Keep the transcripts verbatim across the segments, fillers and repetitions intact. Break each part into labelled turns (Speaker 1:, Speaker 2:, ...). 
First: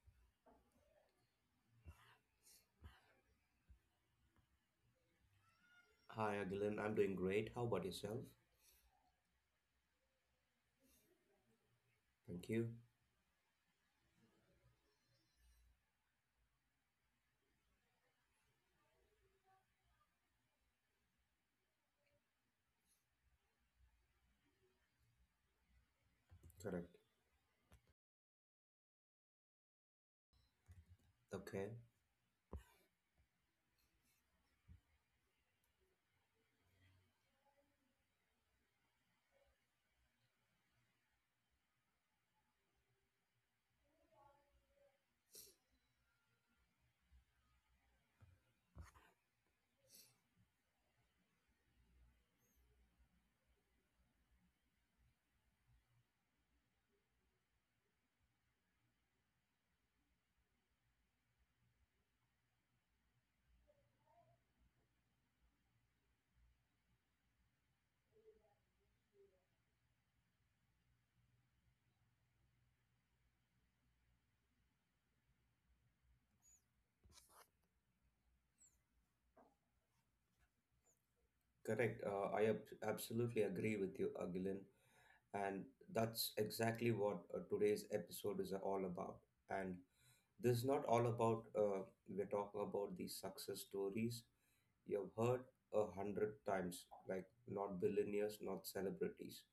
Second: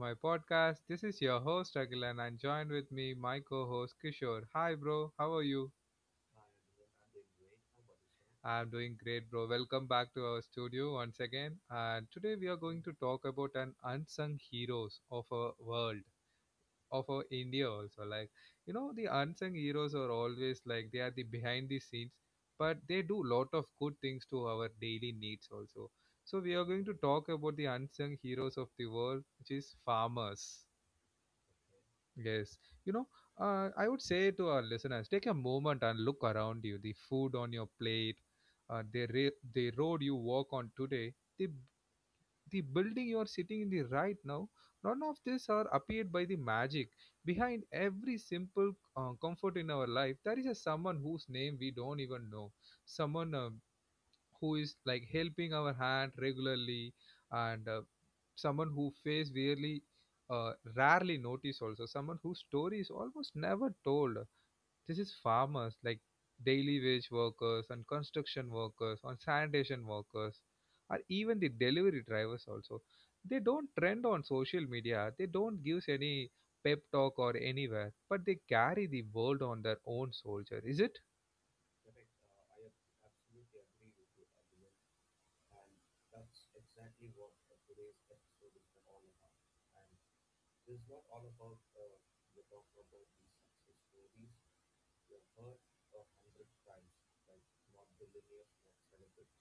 Speaker 1: my podcast. This is your host Agilan and joined with me my co-host Kishore. Hi bro, how are you?
Speaker 2: Hi, Agilan. I'm doing great. How about yourself?
Speaker 1: I'm doing great bro. Welcome back to our studio once again. And today we
Speaker 2: Thank
Speaker 1: are
Speaker 2: you.
Speaker 1: going to talk about an unsung heroes of our world. Of our India also. Like, you know, the unsung heroes are always like they are the behind the scenes, but they do lot of good things to our daily needs also. So we are going
Speaker 2: Correct.
Speaker 1: to talk about the unsung heroes of the world, which is farmers.
Speaker 2: Okay.
Speaker 1: Yes, you know, uh, I would say to our listeners, take a moment and look around you. The food on your plate, uh, the ra- the road you walk on today, the the building you are sitting in the right now, none of this are appeared by the magic. Behind every simple uh, comfort in our life, there is a someone whose name we don't even know. Someone uh, who is like helping our hand regularly, and uh, someone who face really uh, rarely noticed also. Someone whose story is almost never told. This is farmers, like daily wage workers and construction workers and sanitation workers, or even the delivery drivers also. They don't trend on social media, they don't give any pep talk or anywhere, but they carry the world on their own soldier, is it?
Speaker 2: Correct. Uh, I ab- absolutely agree with you, Agilan. And that's exactly what uh, today's episode is all about. And this is not all about, uh, we're talking about these success stories you've heard a hundred times, like not billionaires, not celebrities.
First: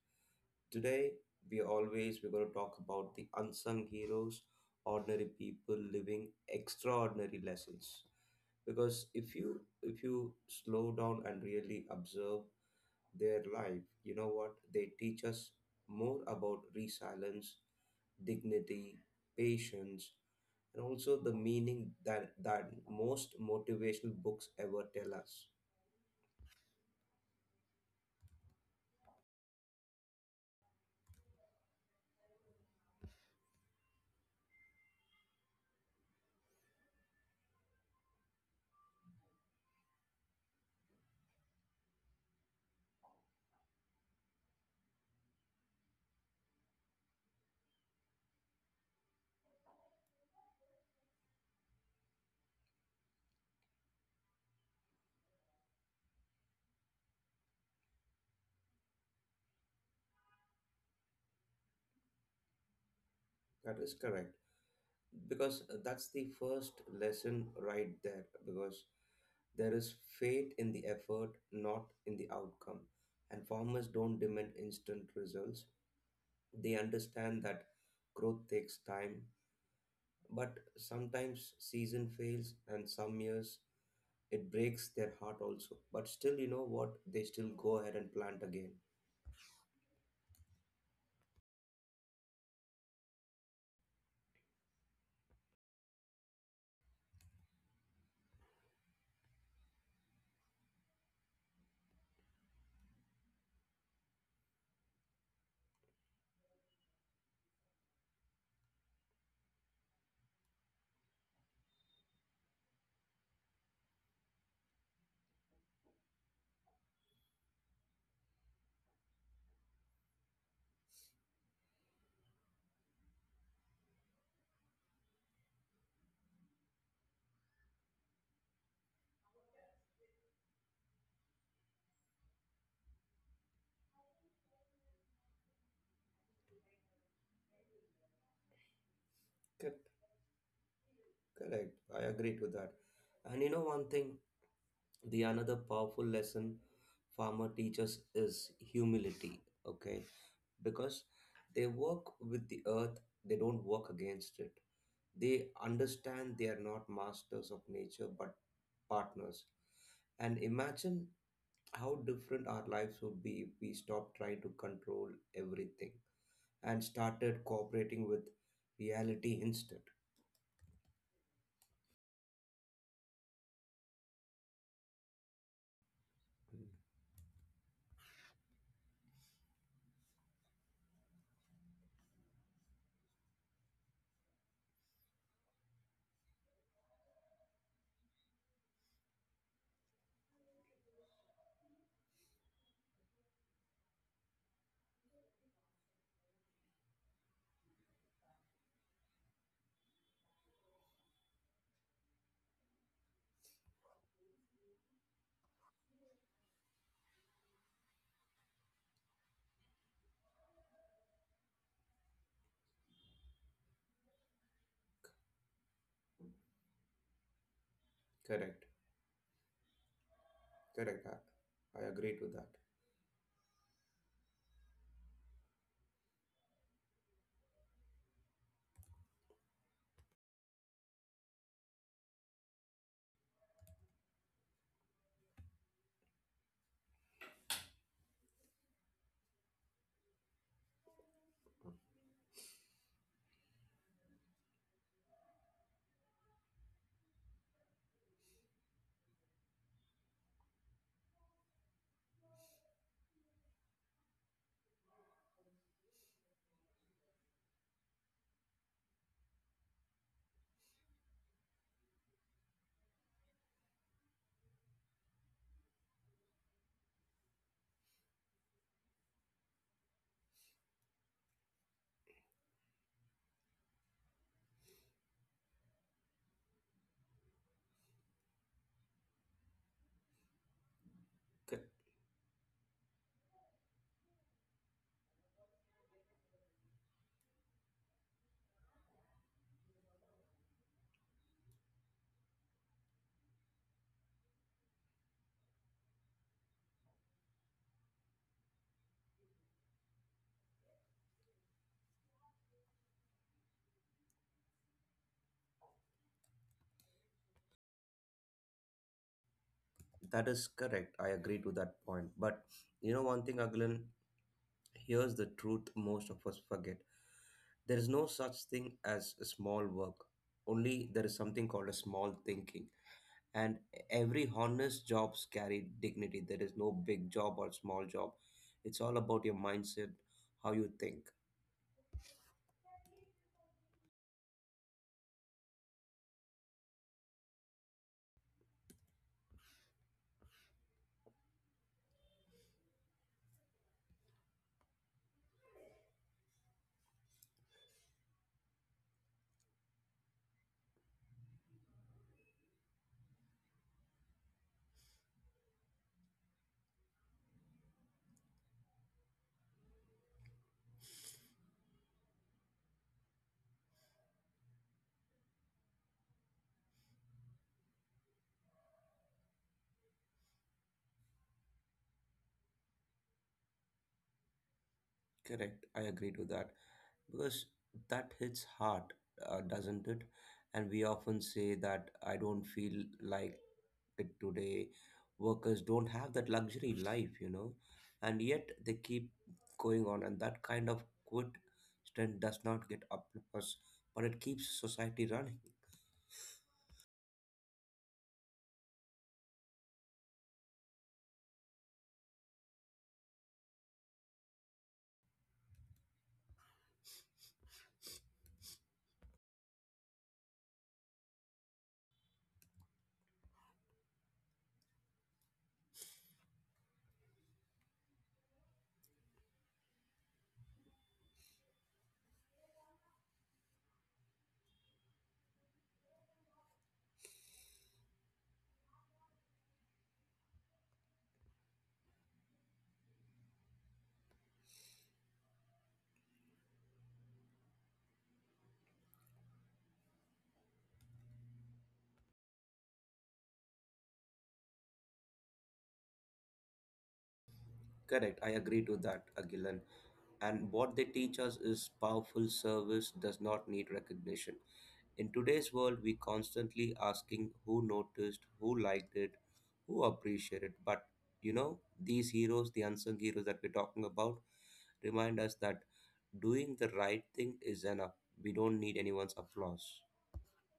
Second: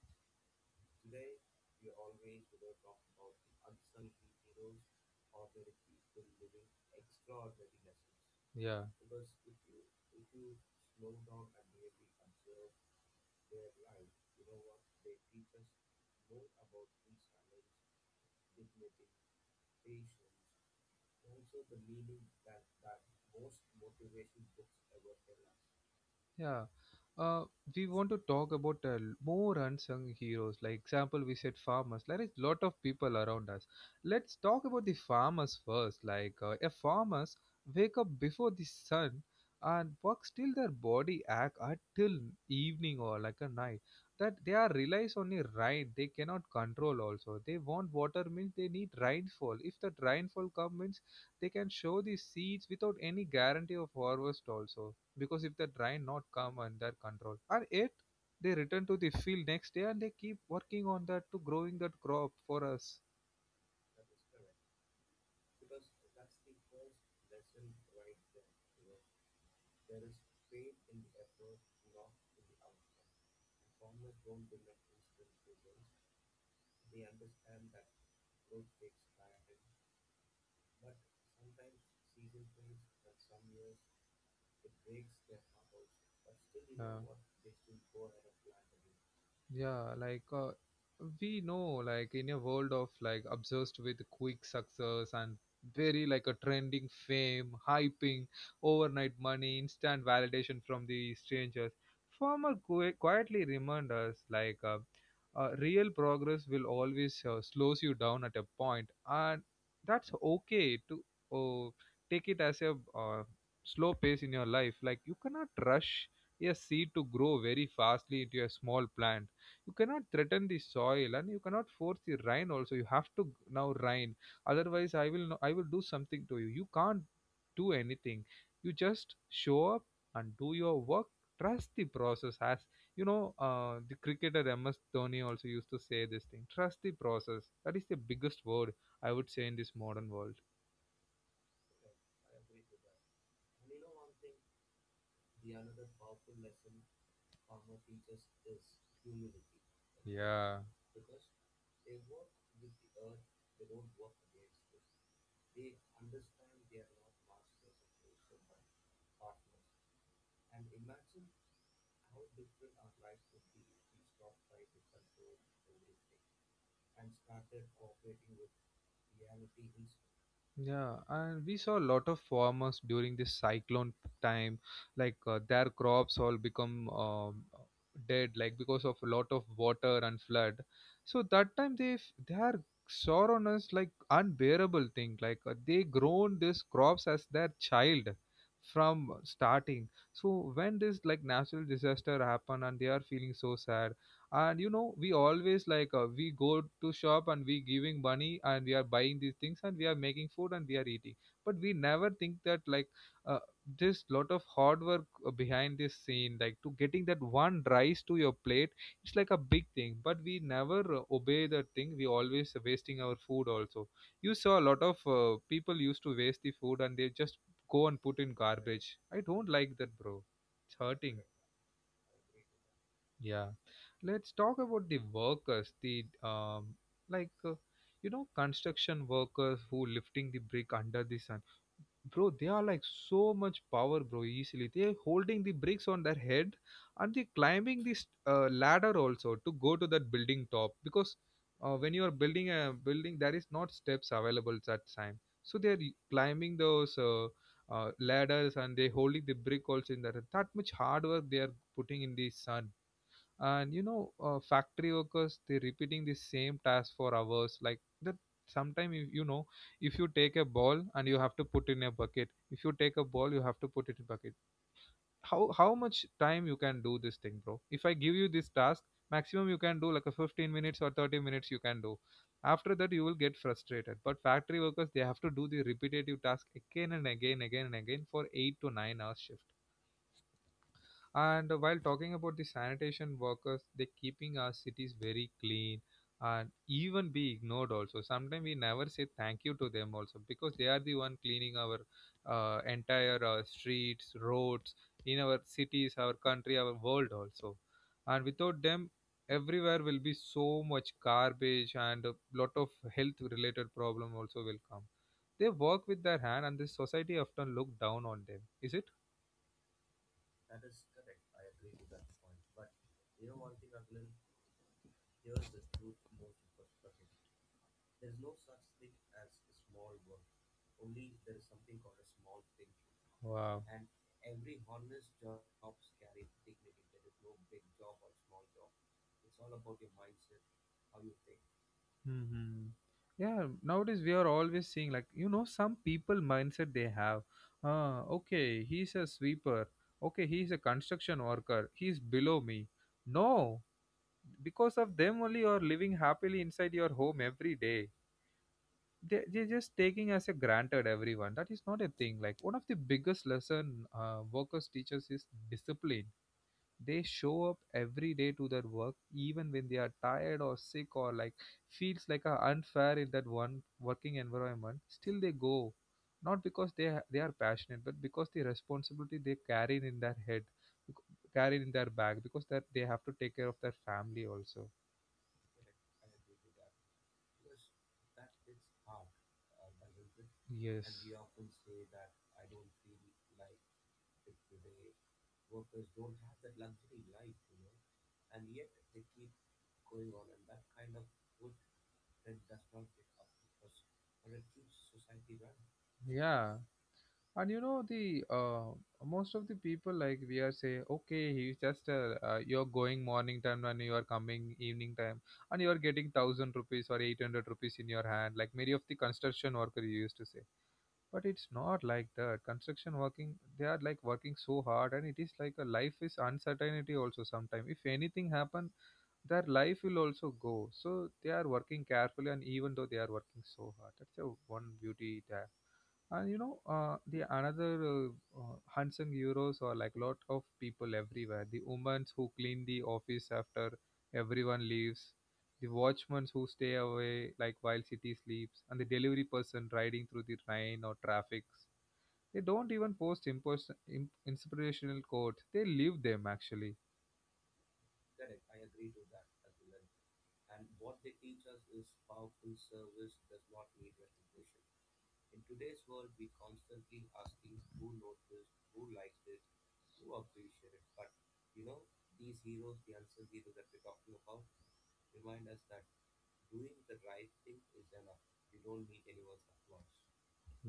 Speaker 2: Today, we always, we're going to talk about the unsung heroes, ordinary people living extraordinary lessons.
Speaker 1: Yeah.
Speaker 2: Because if you if you slow down and really observe their life, you know what they teach us more about? Resilience, dignity, patience, and also the meaning that that most motivational books ever tell us.
Speaker 1: Yeah. Uh, we want to talk about uh, l- more unsung heroes. Like example, we said farmers. There is lot of people around us. Let's talk about the farmers first. Like uh, a farmers wake up before the sun and works till their body ache until evening or like a night. That they are relies on a rain. They cannot control also. They want water means they need rainfall. If that rainfall comes means they can show the seeds without any guarantee of harvest also because if the dry, not come under control and yet they return to the field next day and they keep working on that to growing that crop for us.
Speaker 2: That is correct, because that's the first lesson right there. Because there is faith in the effort, not in the outcome. And farmers don't demand instant results. They understand that growth takes time, but sometimes season fails and some years it breaks their heart also. But still, you know
Speaker 1: uh,
Speaker 2: what? They still go ahead and plant again.
Speaker 1: Yeah, like uh, we know, like in a world of like obsessed with quick success and very like a trending fame, hyping, overnight money, instant validation from the strangers, Farmer qui- quietly remind us like uh, uh, real progress will always uh, slows you down at a point, and that's okay to uh, take it as a uh, slow pace in your life. Like you cannot rush a seed to grow very fastly into a small plant. You cannot threaten the soil and you cannot force the rain also. You have to now rain, otherwise I will, no, I will do something to you. You can't do anything. You just show up and do your work, trust the process. As you know, uh, the cricketer M S Dhoni also used to say this thing, trust the process. That is the biggest word I would say in this
Speaker 2: Correct,
Speaker 1: modern world.
Speaker 2: correct. I agree to that. And you know one thing, the another powerful lesson farmer teaches is humility, okay?
Speaker 1: Yeah.
Speaker 2: Because they work with the earth, they don't work against it. They understand they are not masters of nature but partners. And imagine how different our lives would be if we stopped trying to control everything and started cooperating with reality instead.
Speaker 1: Yeah, and we saw a lot of farmers during this cyclone time, like uh, their crops all
Speaker 2: Mm.
Speaker 1: become um, dead, like because of a lot of water and flood. So that time they f- they are sorrow us like unbearable thing. Like uh, they grown these crops as their child from starting. So when this like natural disaster happen and they are feeling so sad. And you know, we always like, uh, we go to shop and we giving money and we are buying these things and we are making food and we are eating, but we never think that like uh, there's lot of hard work uh, behind this scene, like to getting that one rice to your plate. It's like a big thing, but we never uh, obey that thing. We always wasting our food also. You saw a lot of uh, people used to waste the food and they just go and put in
Speaker 2: Correct.
Speaker 1: garbage. I don't like that bro, it's hurting.
Speaker 2: Correct. I, I agree to that.
Speaker 1: Yeah, let's talk about the workers. The um, like uh, you know, construction workers who lifting the brick under the sun, bro. They are like so much power, bro. Easily, they are holding the bricks on their head, and they climbing this uh, ladder also to go to that building top, because uh, when you are building a building, there is not steps available at time. So they are climbing those uh, uh, ladders and they holding the brick also in that. That much hard work they are putting in the sun. And you know, uh, factory workers they're repeating the same task for hours like that. Sometimes if you know, if you take a ball and you have to put in a bucket, if you take a ball you have to put it in bucket, how how much time you can do this thing bro? If I give you this task, maximum you can do like a fifteen minutes or thirty minutes you can do. After that you will get frustrated, but factory workers they have to do the repetitive task again and again again and again for eight to nine hours shift. And
Speaker 2: C-.
Speaker 1: while talking about the sanitation workers, they keeping our cities very clean, and even be ignored also. Sometimes we never say thank you to them also, because they are the one cleaning our uh, entire uh, streets, roads in our cities, our country, our world also. And without them, everywhere will be so much garbage and a lot of health related problem also will come. They work with their hand and the society often look down on them, is it?
Speaker 2: That is correct. I agree to that point. But you know, one thing, Aglan, here's the truth most of us forget. There is no such thing as a small work. Only there is something called a small thinking. And
Speaker 1: Wow.
Speaker 2: every honest jobs carry dignity. There is no big job or small job. It's all about your mindset, how you think.
Speaker 1: Hmm. Yeah, nowadays we are always seeing, like you know, some people mindset they have. Ah, okay, he's a sweeper. Okay, he's a construction worker. He's below me. No, because of them only you are living happily inside your home every day. They they're just taking as a granted everyone. That is not a thing. Like one of the biggest lesson uh, workers teaches is discipline. They show up every day to their work, even when they are tired or sick, or like feels like a unfair in that one working environment. Still, they go, not because they ha- they are passionate, but because the responsibility they carry in their head, bec- carry in their bag, because that they have to take care of their family also.
Speaker 2: Correct, I agree to that. Because that hits hard, uh, doesn't it? And we
Speaker 1: Yes.
Speaker 2: often say that I don't feel like it today. Workers don't have that luxury life, you know. And yet they keep going on, and that kind of quit strength does not get applause, but it keeps society running.
Speaker 1: Yeah. And you know the uh, most of the people like we are say okay he's just uh, uh, you're going morning time and you are coming evening time and you are getting thousand rupees or eight hundred rupees in your hand, like many of the construction worker you used to say. But it's not like that. Construction working they are like working so hard and it is like a life is uncertainty also. Sometime if anything happen, their life will also go. So they are working carefully and even though they are working so hard, that's the one beauty there. And you know, uh, the another uh, uh, unsung heroes are like lot of people everywhere: the women who clean the office after everyone leaves, the watchmen who stay away like while city sleeps, and the delivery person riding through the rain or traffic. They don't even post impos- imp- inspirational quotes. They live them actually.
Speaker 2: Correct, I agree to that, Agilan. And what they teach us is powerful. Service does not need recognition. In today's world we constantly asking who noticed, who liked it, who appreciated. But you know, these heroes, the unsung heroes that we're talking about, remind us that doing the right thing is enough. We don't need anyone's applause.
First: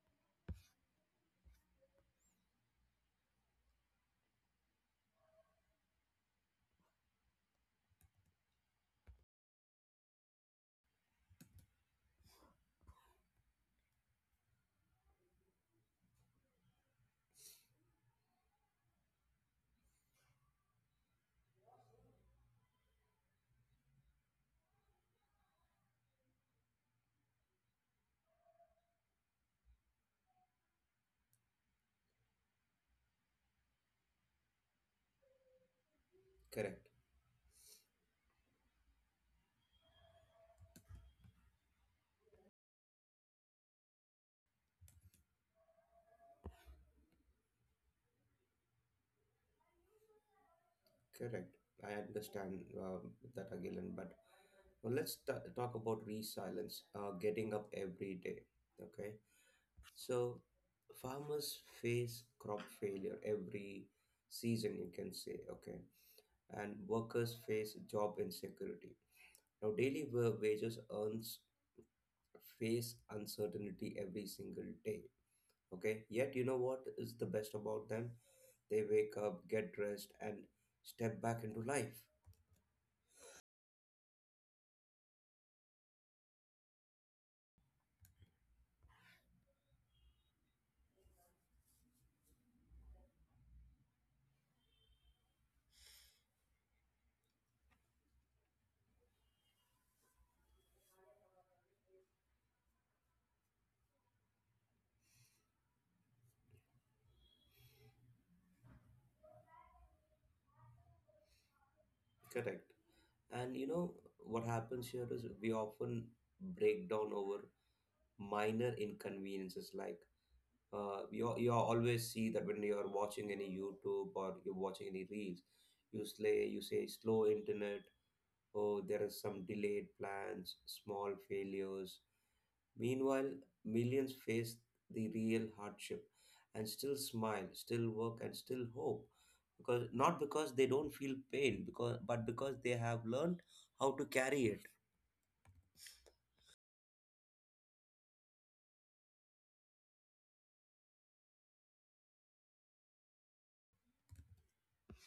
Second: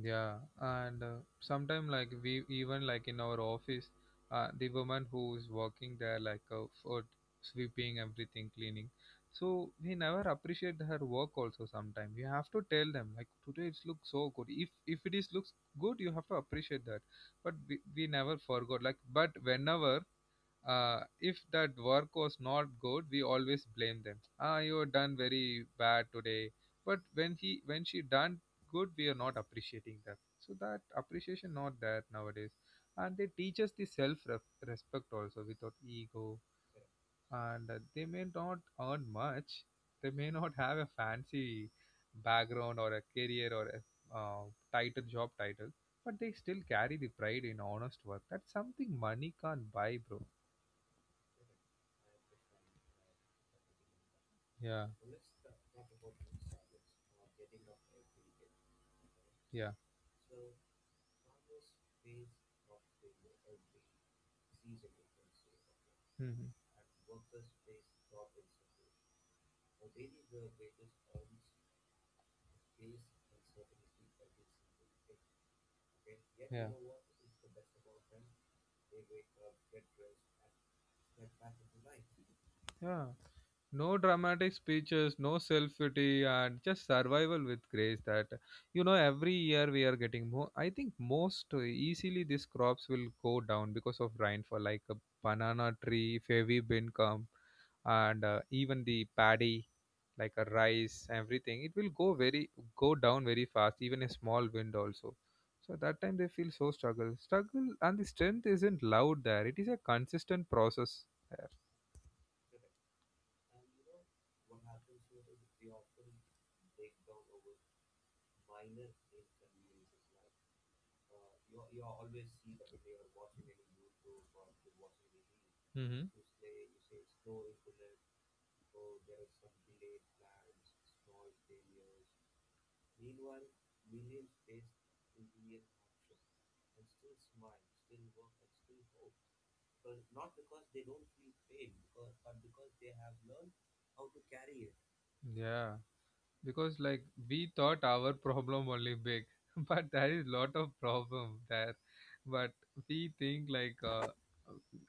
Speaker 1: Yeah, and uh, sometimes like we even like in our office, uh, the woman who's working there like uh, for sweeping everything, cleaning. So we never appreciate her work also. Sometimes you have to tell them like today it looks so good. If if it is looks good, you have to appreciate that. But we, we never forgot like. But whenever uh, if that work was not good, we always blame them. Ah, you done very bad today. But when he when she done good, we are not appreciating that. So that appreciation not there nowadays. And they teach us the self respect also without ego.
Speaker 2: Correct,
Speaker 1: And uh, they may not earn much. They may not have a fancy background or a career or a uh, title, job title, but they still carry the pride in honest work. That's something money can't buy, bro.
Speaker 2: correct. I understand um, that, Agilan, but
Speaker 1: Yeah.
Speaker 2: well, let's ta talk about resilience, uh, getting up every day. Okay.
Speaker 1: Yeah.
Speaker 2: So farmers face crop failure every season, you can say, okay,
Speaker 1: Hmm.
Speaker 2: and workers face job insecurity. Now, daily wa- wages earns face uncertainty every single day, okay. Yet, you know
Speaker 1: Yeah.
Speaker 2: what is the best about them? They wake up, get dressed, and step back into life.
Speaker 1: Yeah. No dramatic speeches, no self pity, and just survival with grace. That, you know, every year we are getting more. I think most easily these crops will go down because of rainfall, like a banana tree, if heavy bin come, and uh, even the paddy, like a rice, everything. It will go very go down very fast. Even a small wind also. So that time they feel so struggle, struggle, and the strength isn't loud there. It is a consistent process there.
Speaker 2: Correct. And you know what happens here is we often break down over minor inconveniences. Like uh, you you always see that when you are watching any YouTube or you're watching any reels, you
Speaker 1: hmm
Speaker 2: slay you say slow internet. Oh, there is some delayed plans, small failures. Meanwhile, millions face the real hardship, and still smile, still work, and still hope. Because not because they don't feel pain, because but because they have learned how to carry it.
Speaker 1: Yeah, because like we thought our problem only big but there is lot of problem there, but we think like uh,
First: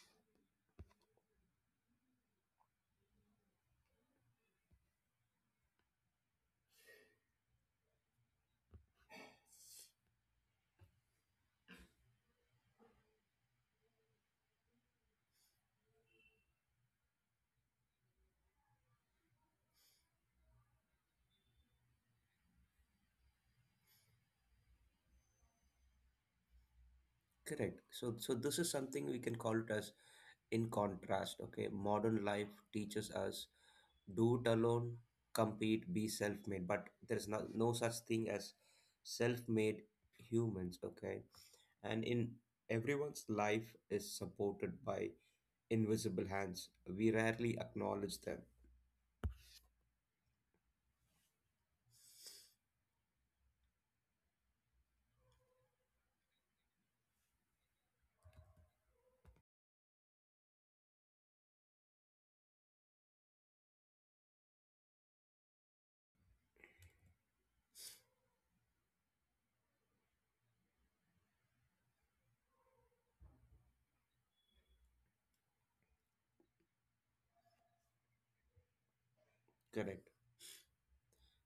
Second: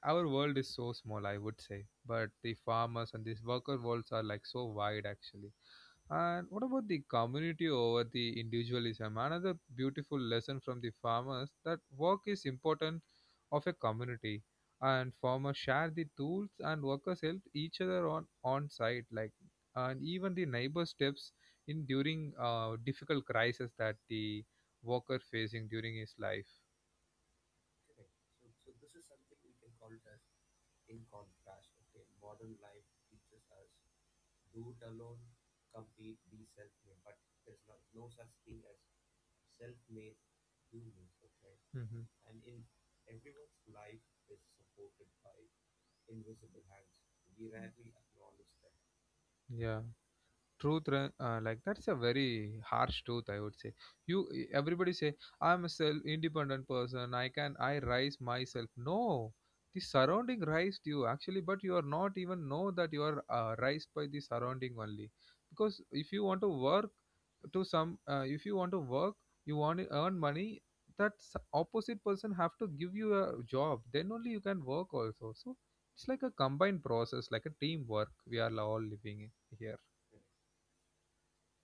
Speaker 1: our world is so small, I would say, but the farmers and these worker worlds are like so wide actually. And what about the community over the individualism? Another beautiful lesson from the farmers that work is important of a community, and farmers share the tools and workers help each other on on site like, and even the neighbor steps in during uh, difficult crisis that the worker facing during his life.
Speaker 2: Correct. So so this is something we can call it as in contrast. Okay, modern life teaches us do it alone, compete, be self made. But there's no, no such thing as self made humans, okay?
Speaker 1: hmm
Speaker 2: And in everyone's life is supported by invisible hands. We rarely acknowledge them.
Speaker 1: Yeah. Truth ra- uh, like that's a very harsh truth, I would say. You e- everybody say I'm a self independent person, i can i rise myself. No, the surrounding raised you actually, but you are not even know that you are uh, raised by the surrounding only. Because if you want to work to some uh, if you want to work, you want to earn money, that s- opposite person have to give you a job, then only you can work also. So it's like a combined process, like a teamwork we are all living in here.
Speaker 2: Correct.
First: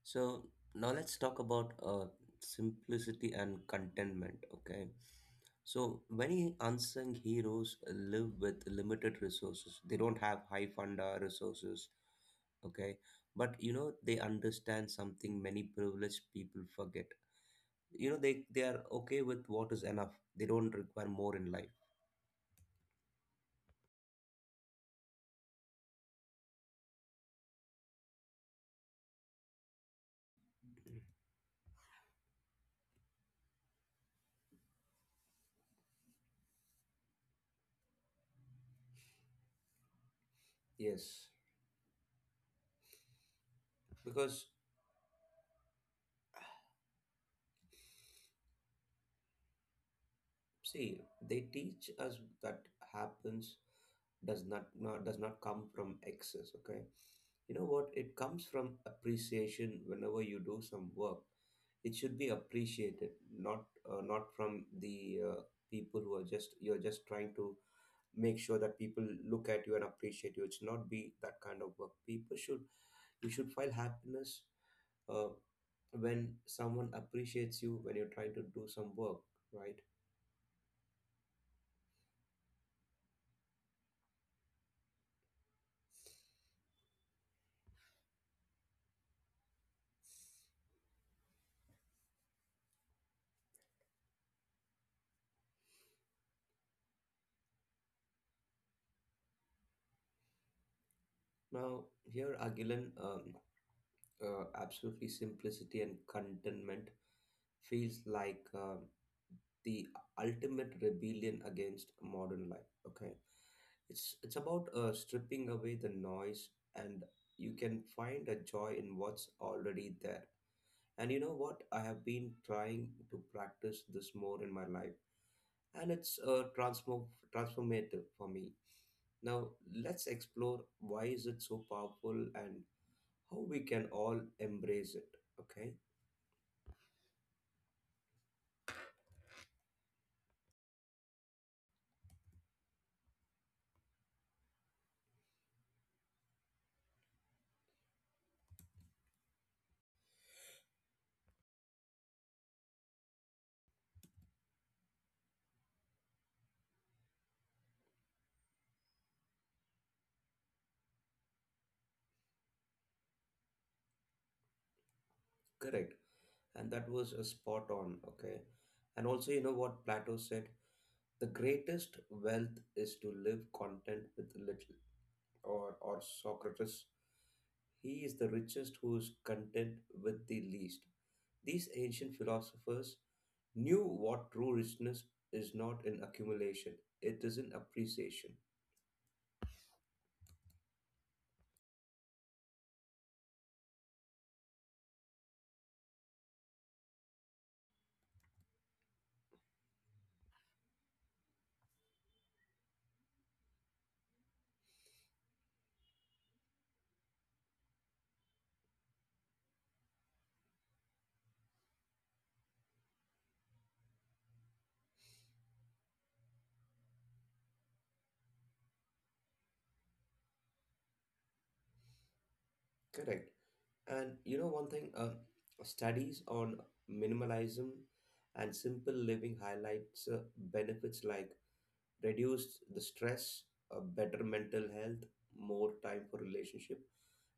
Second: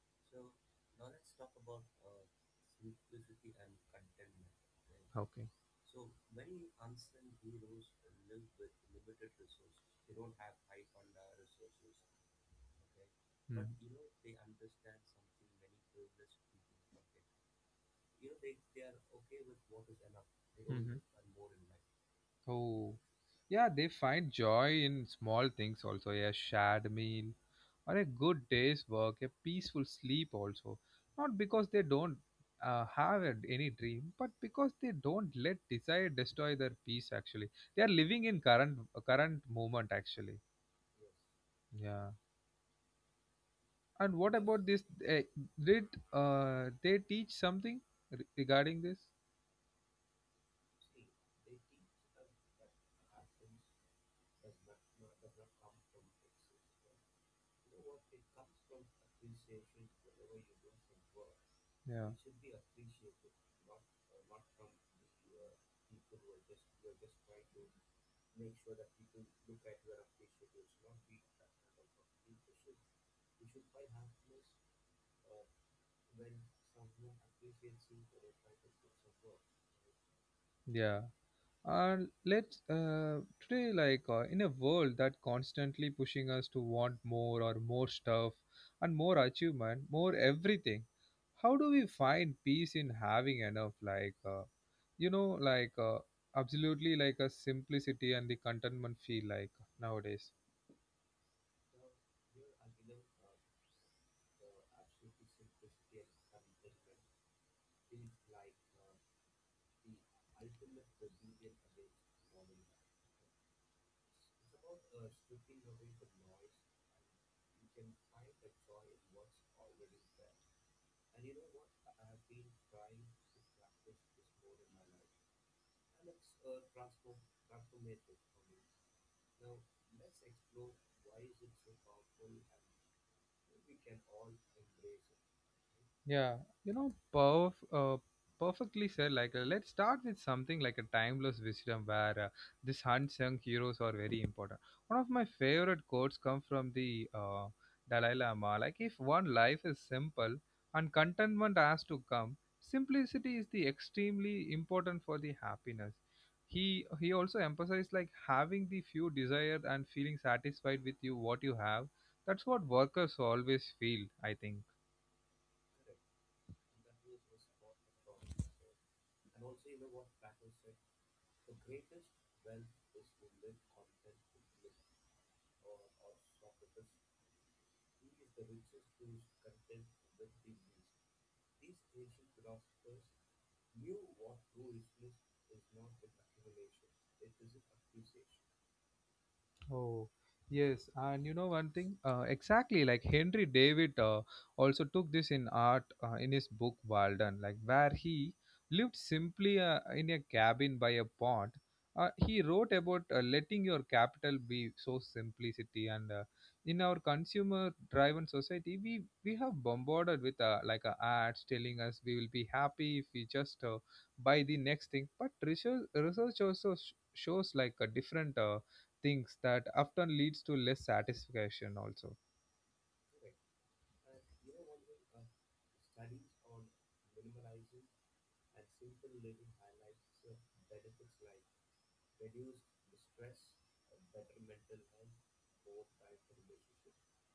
Speaker 2: So now let's talk about uh, simplicity and contentment. Okay.
Speaker 1: Okay.
Speaker 2: So many unsung heroes live with limited resources. They don't have high funda resources. Okay. But
Speaker 1: Mm.
Speaker 2: you know, they understand something many privileged people forget.
Speaker 1: get
Speaker 2: You know, they, they are okay with what is enough. They don't
Speaker 1: hmm
Speaker 2: require more in
Speaker 1: life.
Speaker 2: life.
Speaker 1: Oh, yeah, they find joy in small things also. A shared meal or a good day's work, a peaceful sleep also. Not because they don't uh, have a- any dream, but because they don't let desire destroy their peace actually. They are living in current current moment actually.
Speaker 2: Yes,
Speaker 1: Yeah. And what
Speaker 2: because
Speaker 1: about this? eh, Did uh, they teach something re- regarding this?
Speaker 2: see, they teach us that happens does not, not does not come from excess. Okay. You know what? It comes from appreciation whenever you do some work. It
Speaker 1: Yeah.
Speaker 2: should be appreciated, not uh, not from the uh, people who are just, you're just trying to make sure that people look at you and appreciate you. It should not be that kind of work. People should, you should find happiness uh, when someone appreciates you when you're trying to do some work, right?
Speaker 1: Yeah. And let's uh, today, like uh, in a world that constantly pushing us to want more or more stuff and more achievement, more everything, how do we find peace in having enough? Like, uh, you know, like uh, absolutely like a simplicity and the contentment feel like nowadays.
Speaker 2: Now here, Agilan, um, uh, absolutely simplicity and contentment feels like, um, the ultimate rebellion against modern life. Okay, it's it's about uh, stripping away the noise, and you can find a joy in what's already there. And you know what? I have been trying to practice this more in my life, and it's uh, transform transformative for me. Now let's explore why is it so powerful and how we can all embrace it. Okay,
Speaker 1: Yeah. You know, power, uh, perfectly said like uh, let's start with something like a timeless wisdom where uh, these unsung heroes are very important. One of my favorite quotes come from the uh, Dalai Lama, like if one life is simple and contentment has to come, simplicity is the extremely important for the happiness. he he also emphasized like having the few desired and feeling satisfied with you what you have. That's what workers always feel, I think.
Speaker 2: correct. And that was a spot on. Okay, and also, you know what Plato said? The greatest wealth is to live content with little. Or, or Socrates, he is the richest who is content with the least. These ancient philosophers knew what true richness is: not in accumulation, it is in appreciation.
Speaker 1: Oh, yes. And you know one thing? Uh, exactly. Like Henry David uh, also took this in art uh, in his book Walden, like where he lived simply uh, in a cabin by a pond. Uh, he wrote about uh, letting your capital be so simplicity and uh, in our consumer driven society we we have bombarded with uh, like uh, ads telling us we will be happy if we just uh, buy the next thing. But research research also sh- shows like a different uh, things that often leads to less satisfaction also.
Speaker 2: Correct. And you know, one thing, uh, studies on minimalism and simple living highlights uh, benefits like reduce the stress, a better mental health, more time for relationship,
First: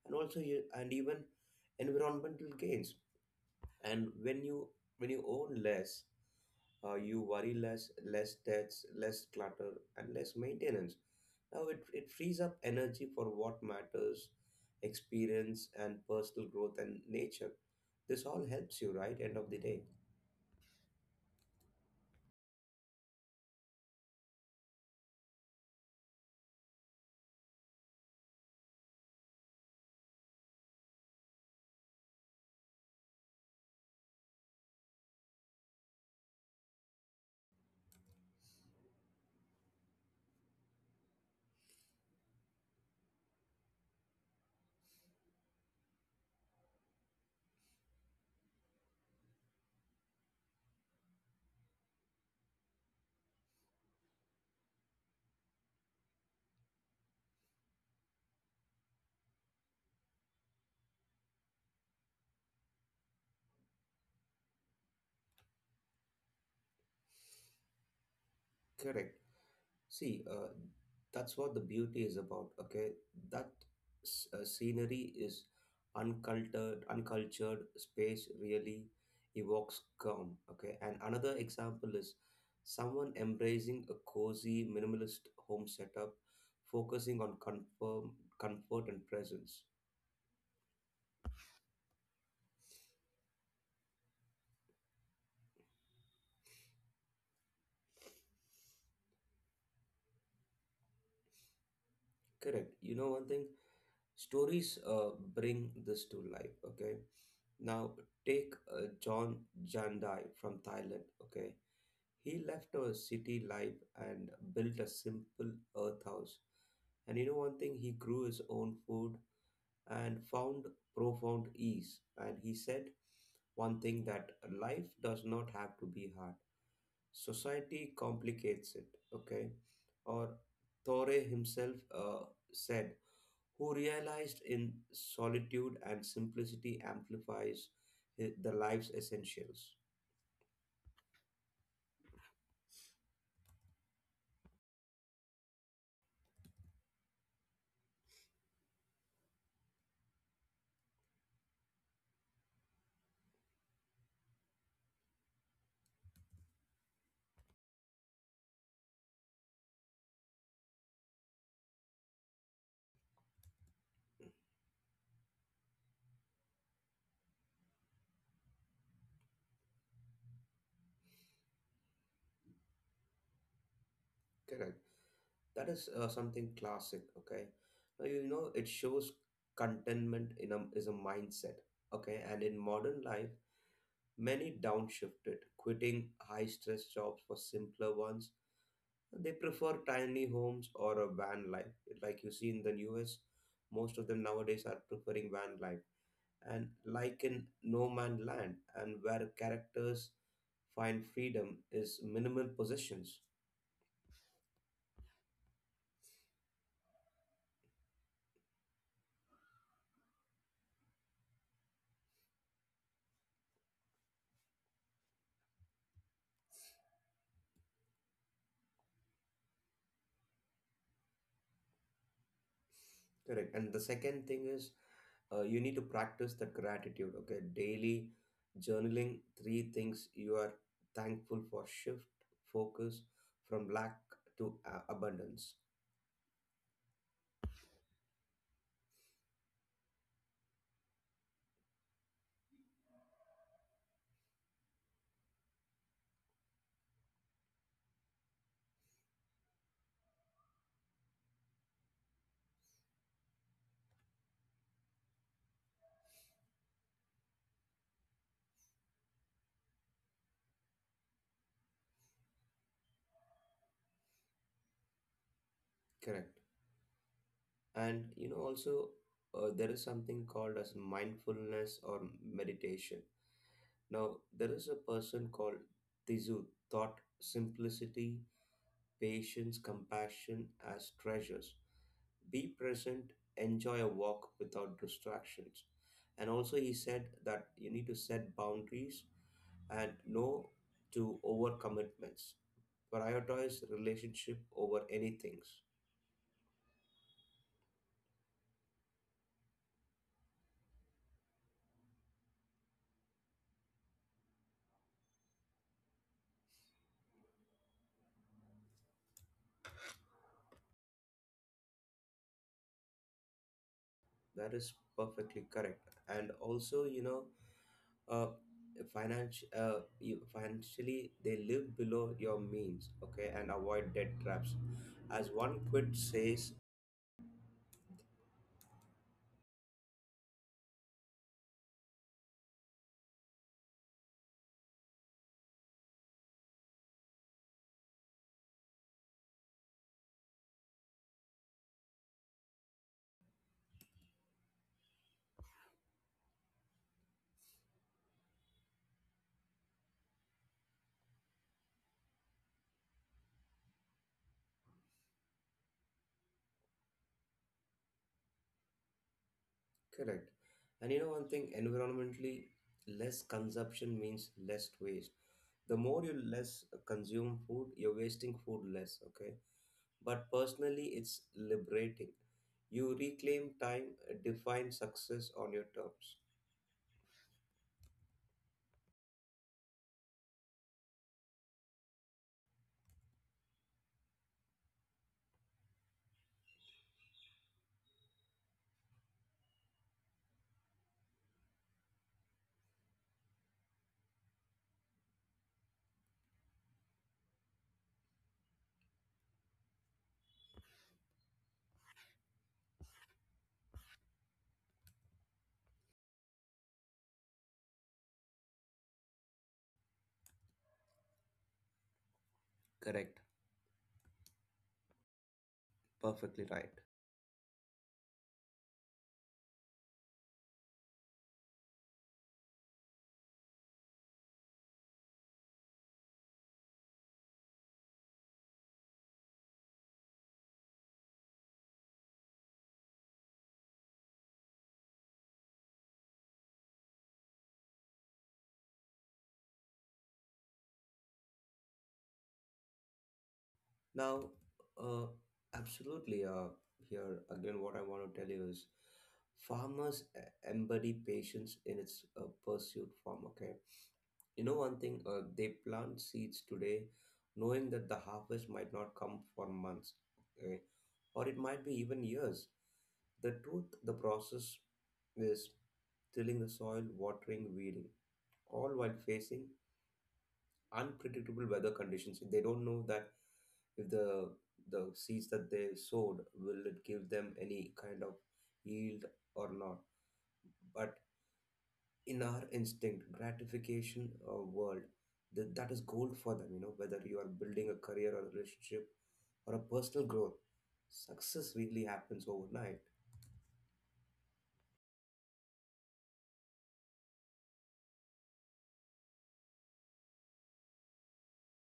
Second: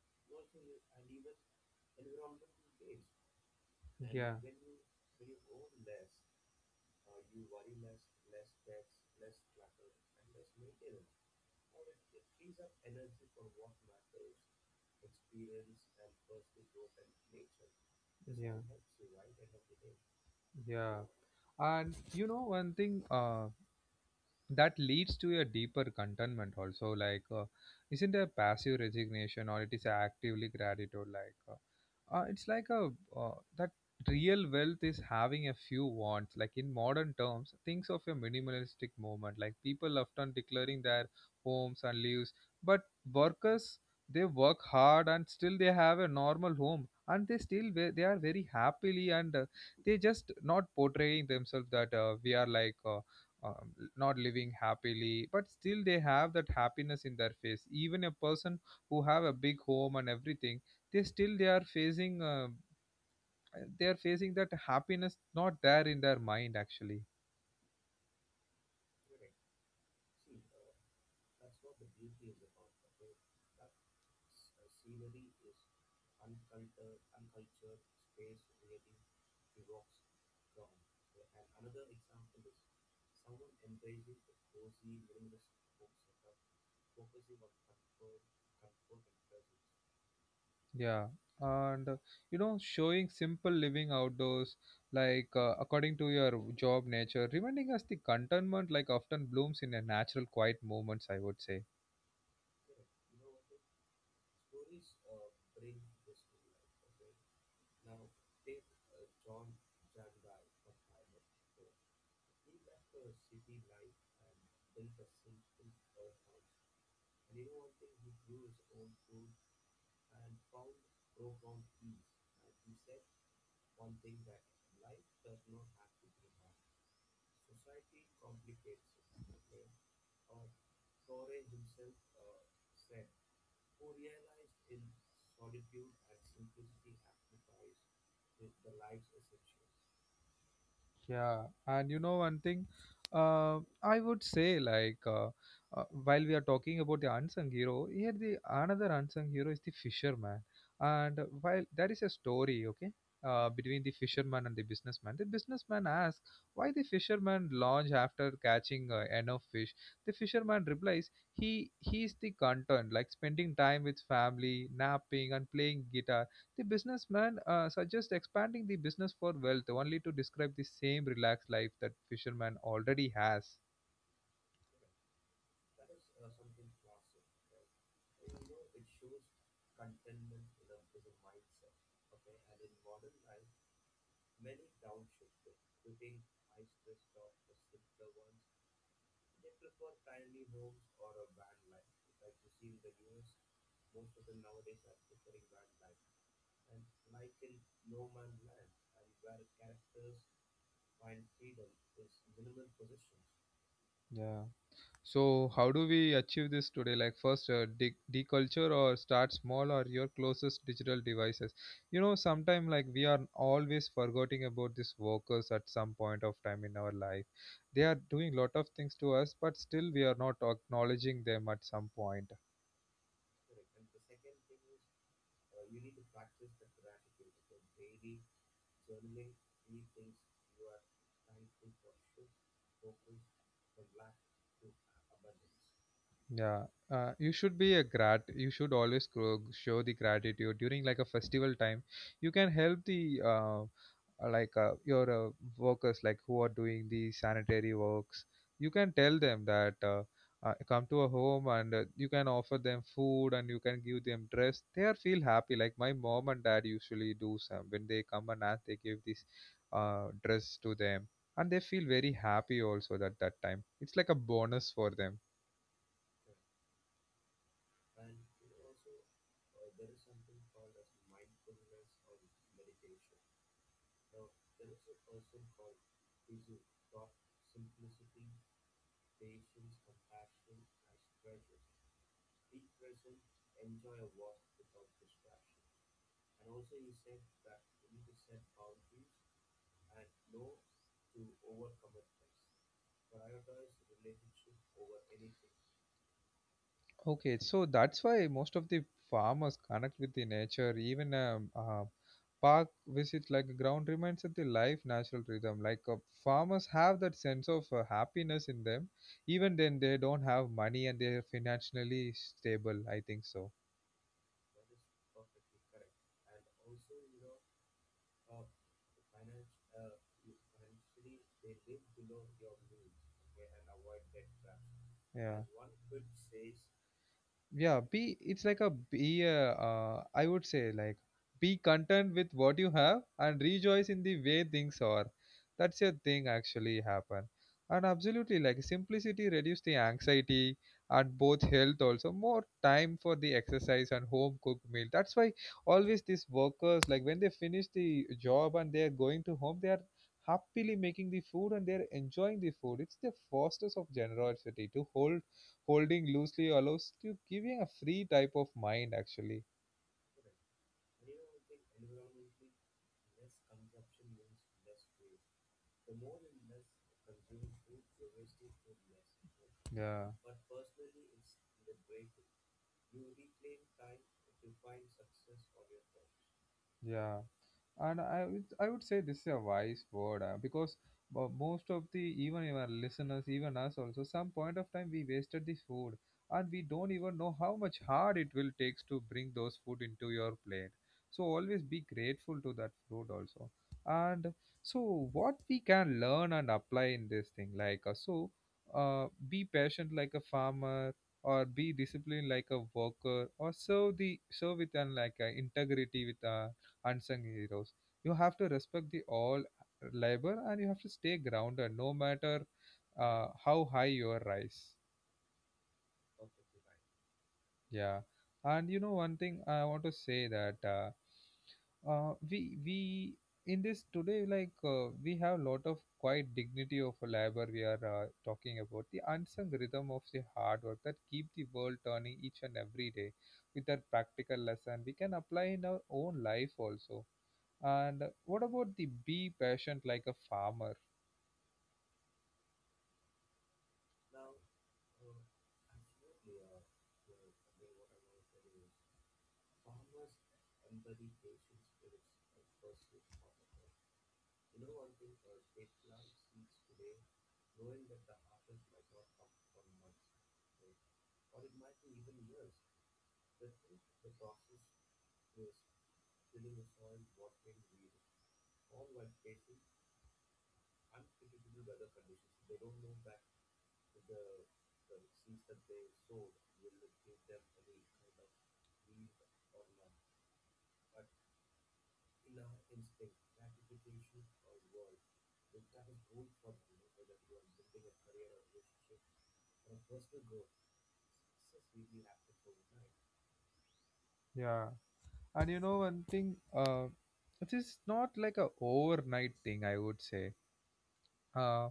Speaker 2: and also you- and even environmental gains. And
Speaker 1: yeah
Speaker 2: when you when you own less, uh, you worry less, less debts, less clutter, and less maintenance. Now it, it frees up energy for what matters, experience and personal growth and nature. This all
Speaker 1: yeah
Speaker 2: helps you, right? End of the day.
Speaker 1: yeah, and you know one thing uh that leads to a deeper contentment also, like uh, isn't a passive resignation, or it is a actively gratitude, like uh, uh, it's like a uh, that real wealth is having a few wants. Like in modern terms, things of a minimalistic movement, like people often declaring their homes and lives, but workers, they work hard and still they have a normal home, and they still ve- they are very happily and uh, they just not portraying themselves that uh, we are like uh, um, not living happily, but still they have that happiness in their face. Even a person who have a big home and everything, they still they are facing uh, uh, they are facing that happiness not there in their mind actually.
Speaker 2: Correct. See, uh, that's what the beauty is about. Okay, that s- uh, scenery is uncultured, uncultured space really evokes calm. Okay, and another example is someone embracing a cozy minimalist home setup, focusing on confirm, comfort and presence.
Speaker 1: Yeah, and uh, you know, showing simple living outdoors, like uh, according to your job nature, reminding us the contentment like often blooms in a natural quiet moments, I would say.
Speaker 2: Correct. You know one thing, stories uh, bring this to life. Okay, now take uh, John Jandai from Thailand. Okay. He left a city life and built a simple earth house. And you know one thing, he grew his own food and found profound ease. And he said one thing, that life does not have to be hard. Society complicates it, okay? Or Thore himself uh, said, who realized in solitude and simplicity amplifies hi- the life's essentials.
Speaker 1: Yeah, and you know one thing, uh, I would say like uh, uh, while we are talking about the unsung hero, here the another unsung hero is the fisherman, and uh, while there is a story, okay, uh, between the fisherman and the businessman. The businessman asks why the fisherman launch after catching uh, enough fish. The fisherman replies he he's the content, like spending time with family, napping and playing guitar. The businessman uh, suggests expanding the business for wealth only to describe the same relaxed life that fisherman already has.
Speaker 2: Correct. That is uh, something classic, okay. Now you know it shows contentment in a, is a mindset, okay. And in modern life many downshifted, quitting high stress jobs for simpler ones. They prefer tiny homes or a van life, like you see in the U S. Most of them nowadays are preferring van life, and like in no man land and where characters find freedom is minimal possessions.
Speaker 1: Yeah. So, how do we achieve this today? Like, first, uh, de- deculture or start small or your closest digital devices. You know, sometime like, we are always forgetting about these workers at some point of time in our life. They are doing lot of things to us, but still, we are not acknowledging them at some point.
Speaker 2: Correct. And the second thing is, uh, you need to practice that gratitude. Okay, daily journaling three things you are thankful for. Shift focus from lack to uh, abundance.
Speaker 1: Yeah, uh, you should be a grat. You should always grow, show the gratitude during like a festival time. You can help the uh, uh, like uh, your uh, workers like who are doing the sanitary works. You can tell them that uh, uh, come to a home and uh, you can offer them food and you can give them dress. They are feel happy. Like my mom and dad usually do some when they come and ask, they give this uh, dress to them, and they feel very happy also at that time. It's like a bonus for them.
Speaker 2: Correct. And you know also, uh, there is something called as mindfulness or meditation. Now there is a person called Tizu. Thought simplicity, patience, compassion as treasures. Be present, enjoy a walk without distractions. And also, he said that you need to set boundaries and no to overcommitments. Prioritize relationship over anything.
Speaker 1: Okay, so that's why most of the farmers connect with the nature. Even a, uh park visit, like a ground, reminds of the life natural rhythm. Like uh, farmers have that sense of uh, happiness in them, even then they don't have money and they're financially stable. I think so.
Speaker 2: That is perfectly correct. And also, you know, uh, financial uh, you financially they live below your means, okay, and avoid debt traps, as
Speaker 1: Yeah.
Speaker 2: one quote says.
Speaker 1: yeah be it's like a be uh, uh, I would say like, be content with what you have and rejoice in the way things are. That's a thing actually happen. And absolutely, like simplicity reduce the anxiety and both health also, more time for the exercise and home cooked meal. That's why always these workers, like when they finish the job and they are going to home, they are happily making the food and they're enjoying the food. It's the fosters of generosity to hold holding loosely allows to giving a free type of mind actually.
Speaker 2: Correct. And you know one thing, environmentally, less consumption means less waste. The more you less consume food, you're wasting food less, okay?
Speaker 1: yeah
Speaker 2: But personally, it's liberating. You reclaim time, define success on your terms.
Speaker 1: yeah and I would, I would say this is a wise word uh, because uh, most of the even our listeners, even us also, some point of time we wasted this food, and we don't even know how much hard it will takes to bring those food into your plate. So always be grateful to that food also. And so what we can learn and apply in this thing, like uh, so uh, be patient like a farmer, or be disciplined like a worker, or serve the serve with an like uh, integrity with uh, unsung heroes. You have to respect the all labor, and you have to stay grounded no matter
Speaker 2: Correct.
Speaker 1: uh, how high your rise.
Speaker 2: Perfectly right.
Speaker 1: Yeah, and you know one thing I want to say that uh, uh, we we in this today, like uh, we have lot of quiet dignity of labor. We are uh, talking about the unsung rhythm of the hard work that keep the world turning each and every day, with that practical lesson we can apply in our own life also. And what about the be patient like a farmer?
Speaker 2: Now, uh, absolutely, uh, here again, what I want to tell you is farmers e- embody patience in its uh, pursued form, okay? You know one thing, uh, they plant seeds today knowing that the harvest might not come for months, okay? Or it might be even years. The truth, the process is tilling the soil, watering, weeding, all while facing unpredictable weather conditions. They don't know that if the the seeds that they sowed will it give them any kind of yield or not. But in our instinct gratification uh, world, that, that is gold for them. You know, whether you are building a career or a relationship or a personal growth, success really happens overnight.
Speaker 1: Yeah. And you know one thing, uh, it is not like a overnight thing, I would say. Uh,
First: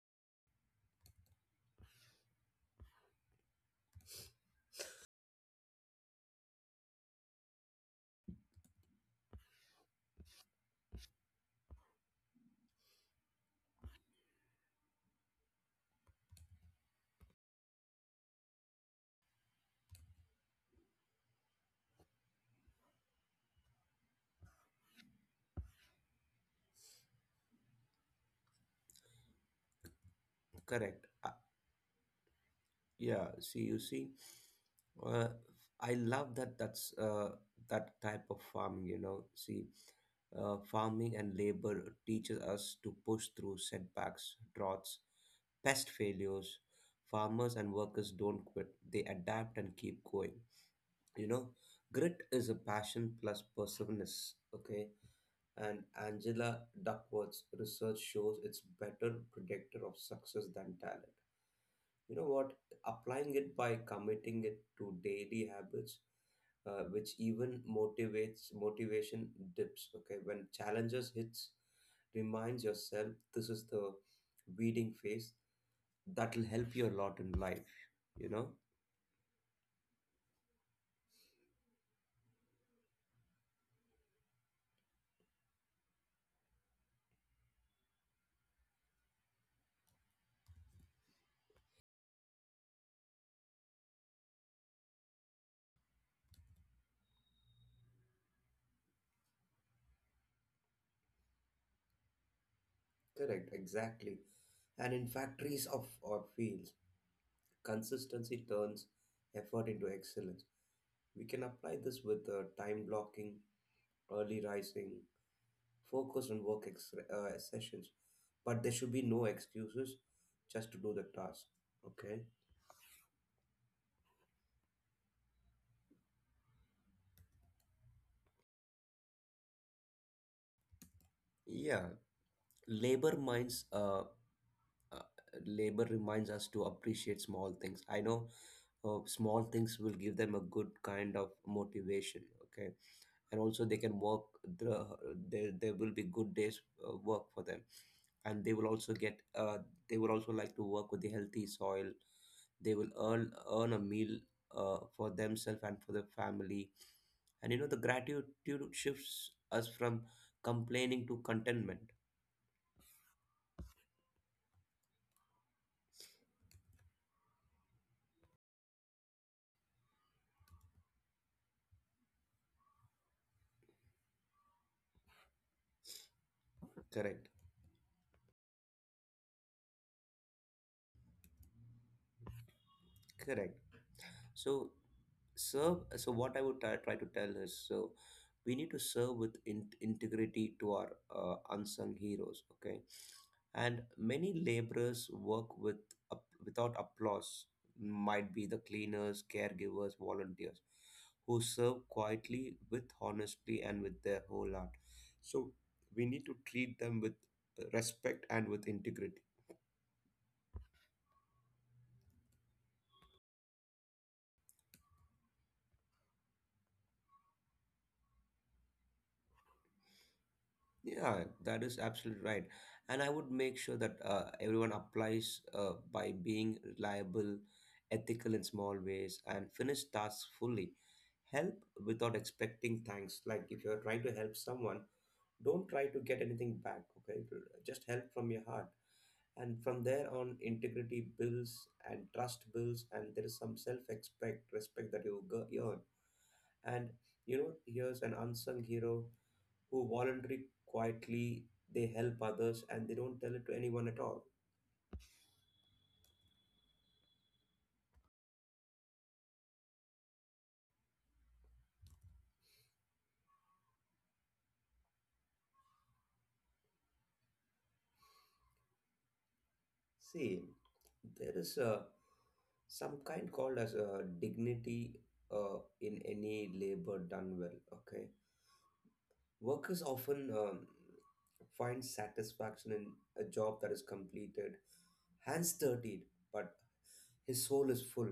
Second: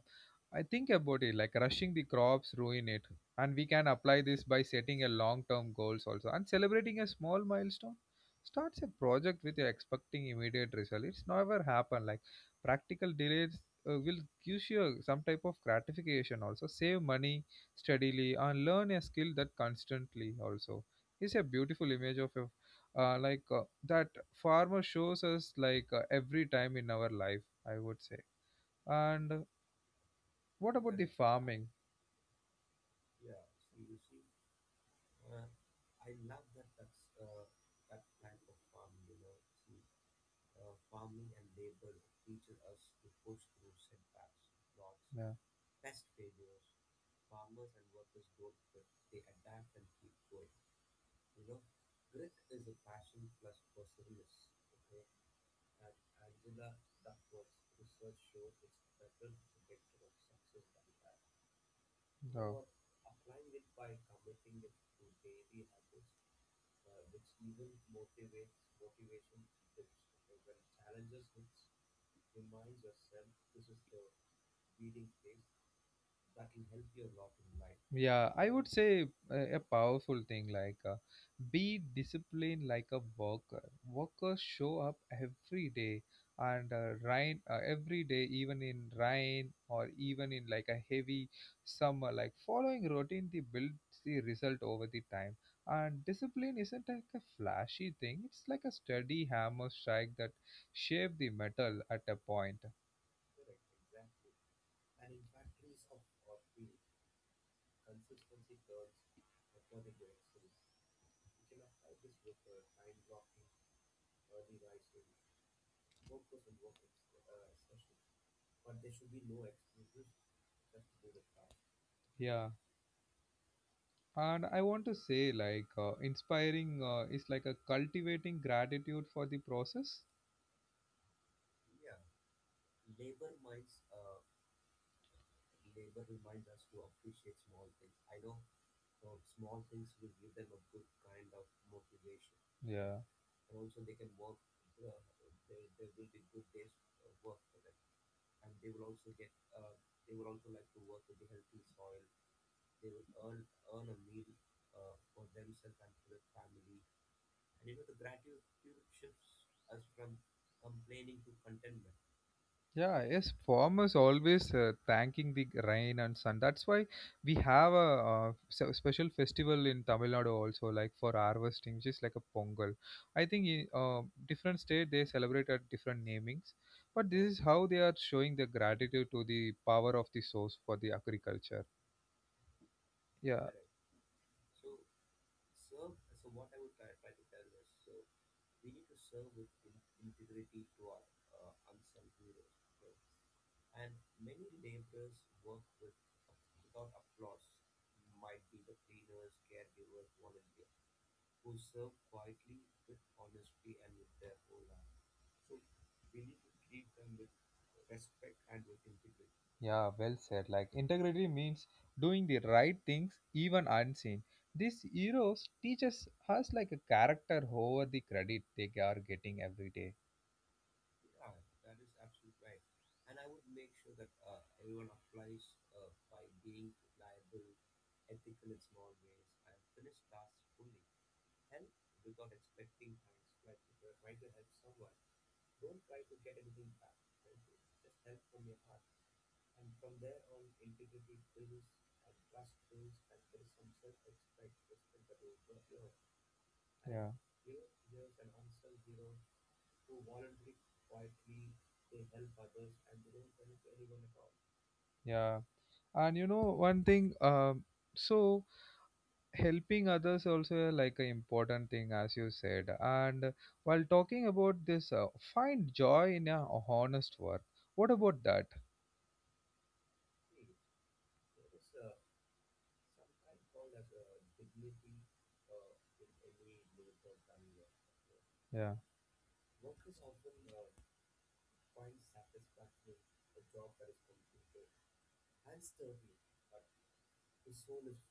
Speaker 1: I think about it like rushing the crops ruin it, and we can apply this by setting a long term goals also and celebrating a small milestone. Starts a project with you expecting immediate result, it's never happen. Like practical delays uh, will give you some type of gratification also. Save money steadily and learn a skill that constantly also. It's a beautiful image of a uh, like uh, that farmer shows us like uh, every time in our life, I would say. And what about the
Speaker 2: Correct. Uh,
Speaker 1: farming?
Speaker 2: yeah. See, you see, uh, I love that. That's uh, that type of farming. You know, see, uh, farming and labor teaches us to push through setbacks, droughts,
Speaker 1: Yeah.
Speaker 2: pest failures. Farmers and workers don't quit; they adapt and keep going. You know, grit is a passion plus perseverance, okay? And Angela Duckworth's research shows it's better predictor of success than talent. You know what?
Speaker 1: Oh.
Speaker 2: Applying it by committing it to daily habits, uh, which even motivates motivation dips, okay? When challenges hits, reminds yourself this is the weeding phase that will help you a lot in life, you
Speaker 1: Yeah,
Speaker 2: know?
Speaker 1: I would say a, a powerful thing like uh, be disciplined like a worker. Workers show up every day and uh, rain uh, every day, even in rain or even in like a heavy summer. Like following routine, they build the result over the time. And discipline isn't like a flashy thing. It's like a steady hammer strike that shape the metal at a point.
Speaker 2: Correct, exactly. And in factories of or fields, consistency turns effort into excellence. We can apply this with uh, time blocking, early rising, focus on work ex- uh, sessions, but there should be no excuses just to do the task. Okay.
Speaker 1: Yeah. And I want to say, like, uh, inspiring uh, is like a cultivating gratitude for the process.
Speaker 2: Yeah, labor minds. Uh, uh, labor reminds us to appreciate small things. I know uh, small things will give them a good kind of motivation. Okay,
Speaker 1: Yeah.
Speaker 2: and also they can work the there there will be good days uh, work for them, and they will also get uh, they would also like to work with the healthy soil. They will earn earn a meal uh, for themselves and for the family. And you know the gratitude shifts us from complaining to contentment.
Speaker 1: Yeah, yes, farmers always uh, thanking the rain and sun. That's why we have a, uh se- special festival in Tamil Nadu also, like for harvesting, which is like a Pongal. I think in uh, different state they celebrate at different namings, but this
Speaker 2: Correct.
Speaker 1: is how they are showing the gratitude to the power of the source for the agriculture. Yeah.
Speaker 2: Correct. So serve so what I would try, try to tell is, so we need to serve with in- integrity to our uh, unsung heroes. Okay. And many laborers work with up- without applause. Might be the cleaners, caregivers, volunteers who serve quietly with honestly and with their whole heart. So we need to treat them with uh, respect and with integrity.
Speaker 1: Yeah, well said. Like integrity means doing the right things even unseen. These heroes teaches us like a character over the credit they are getting every day.
Speaker 2: Yeah, that is absolutely right. And I would make sure that uh, everyone applies uh, by being reliable, ethical in small ways, and finish tasks fully. Help without expecting thanks. Like if you're trying to help someone, don't try to get anything back, okay? Just help from your heart. And from there on, integrity builds and trust builds, and there is some self-expect, respect that you go- earn. And
Speaker 1: Yeah,
Speaker 2: you know, here's an unsung hero who voluntarily quietly they help others and they don't tell it to anyone at all.
Speaker 1: yeah. And you know one thing, um, so helping others also uh, like an important thing as you said. And uh, while talking about this, uh, find joy in a honest work. What about that?
Speaker 2: See, there is a some kind called as a dignity uh, in any labor done well. Okay.
Speaker 1: Yeah,
Speaker 2: Workers often um, find satisfaction in a job that is completed, hands dirtied, but his soul is full.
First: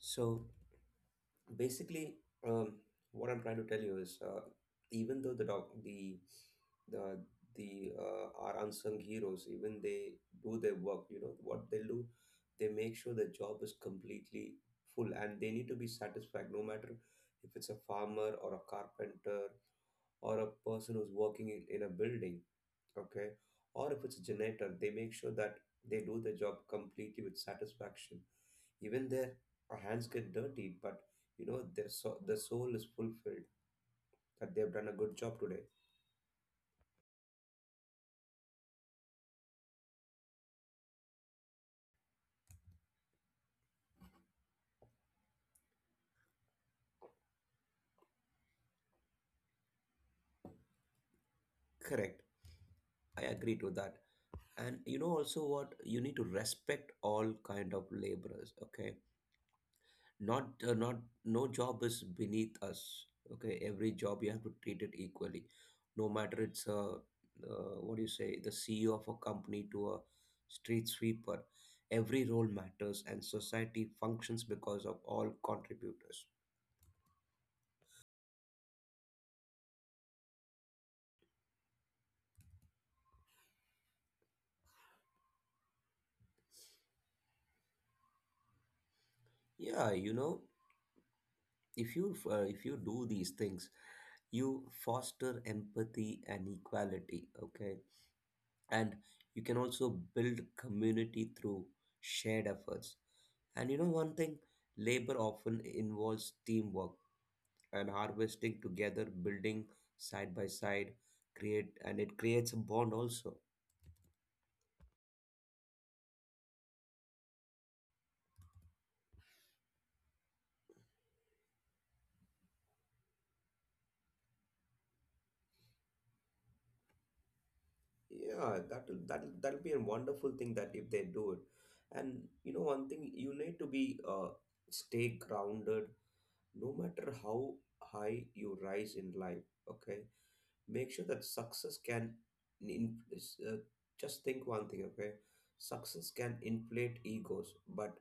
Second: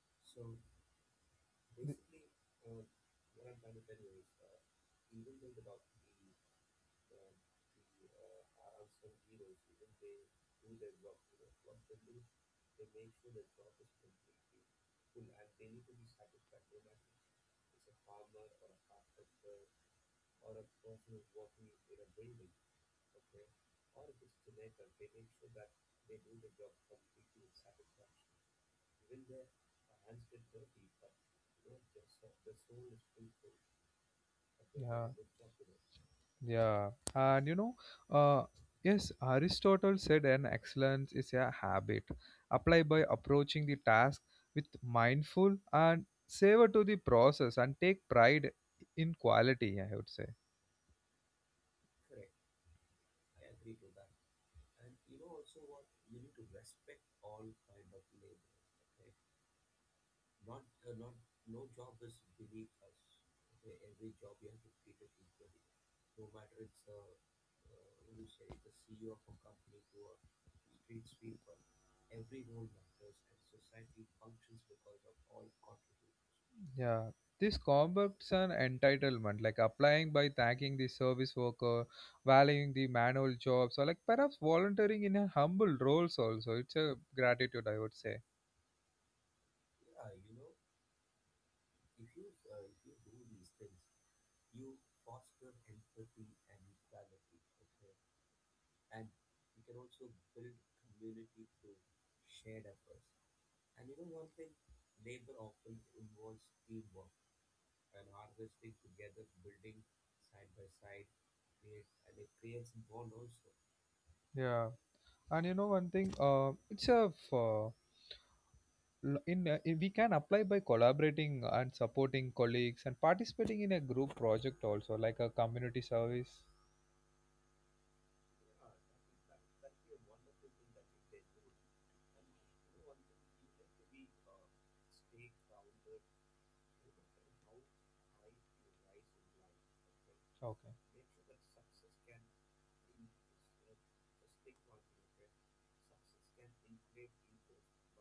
Speaker 2: So basically, um, what I'm trying to tell you is, uh, even though the doc the the the uh, our unsung heroes, even they do their work, you know what they do, they make sure the job is completely full and they need to be satisfied, no matter if it's a farmer or a carpenter, or a person who's working in, in a building. Okay. Or if it's a generator, they make sure that they do the job completely with satisfaction. Even their hands get dirty, but you know their so- the soul is fulfilled, that they've done a
Speaker 1: yeah.
Speaker 2: good job today.
Speaker 1: Yeah, and you know, uh, yes, Aristotle said an excellence is a habit applied by approaching the task with mindful and savor to the process and take pride in quality, I would say.
Speaker 2: Correct. I agree to that. And you know also, what you need to respect all kind of laborers. Okay. Not uh, not no job is beneath us. Okay, every job you have to treat it equally, no matter it's a uh, what do you say, the CEO of a company to a street sweeper. Every role matters and society functions because of all contributors.
Speaker 1: Yeah, this concepts an entitlement, like applying by thanking the service worker, valuing the manual jobs, or like perhaps volunteering in a humble roles also. It's a gratitude, I would say.
Speaker 2: Yeah, you know, if you uh, if you do these things, you foster empathy and equality. Okay. And you can also build community through shared efforts. And you know one thing, labor often involves teamwork and harvesting together, building side by side, create and it creates a bond also.
Speaker 1: Yeah. And you know one thing, uh, it's a f- uh, l- in, uh, in we can apply by collaborating and supporting colleagues and participating in a group project also like a community service.
Speaker 2: Yeah, that will that will that'll be a wonderful thing that if they do it. And you know one thing, you need to be uh stay grounded, no matter how high you rise in life. Okay,
Speaker 1: Okay.
Speaker 2: make sure that success can in, is, uh, just think one thing. Okay, success can inflate egos, but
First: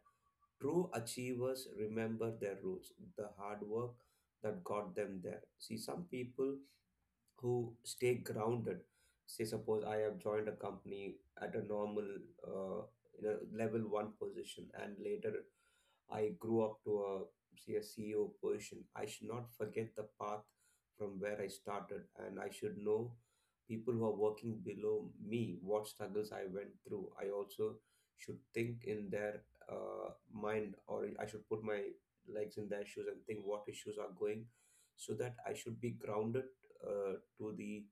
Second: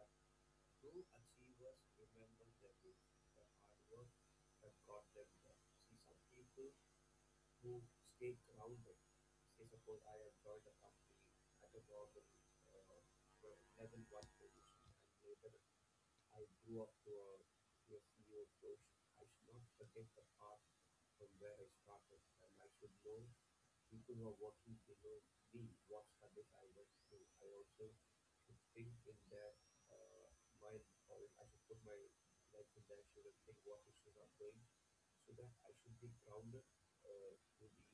Speaker 2: true achievers remember their roots, the hard work that got them there. See, some people who stay grounded, say suppose I have joined a company at a normal, uh, you know, level one position, and later I grew up to a, say, a CEO position. I should not forget the path from where I started, and I should know people who are working below me what struggles I went through. I also should think in their uh, mind, or I should put my legs in their shoes and think what issues are going, so that I should be grounded uh, to the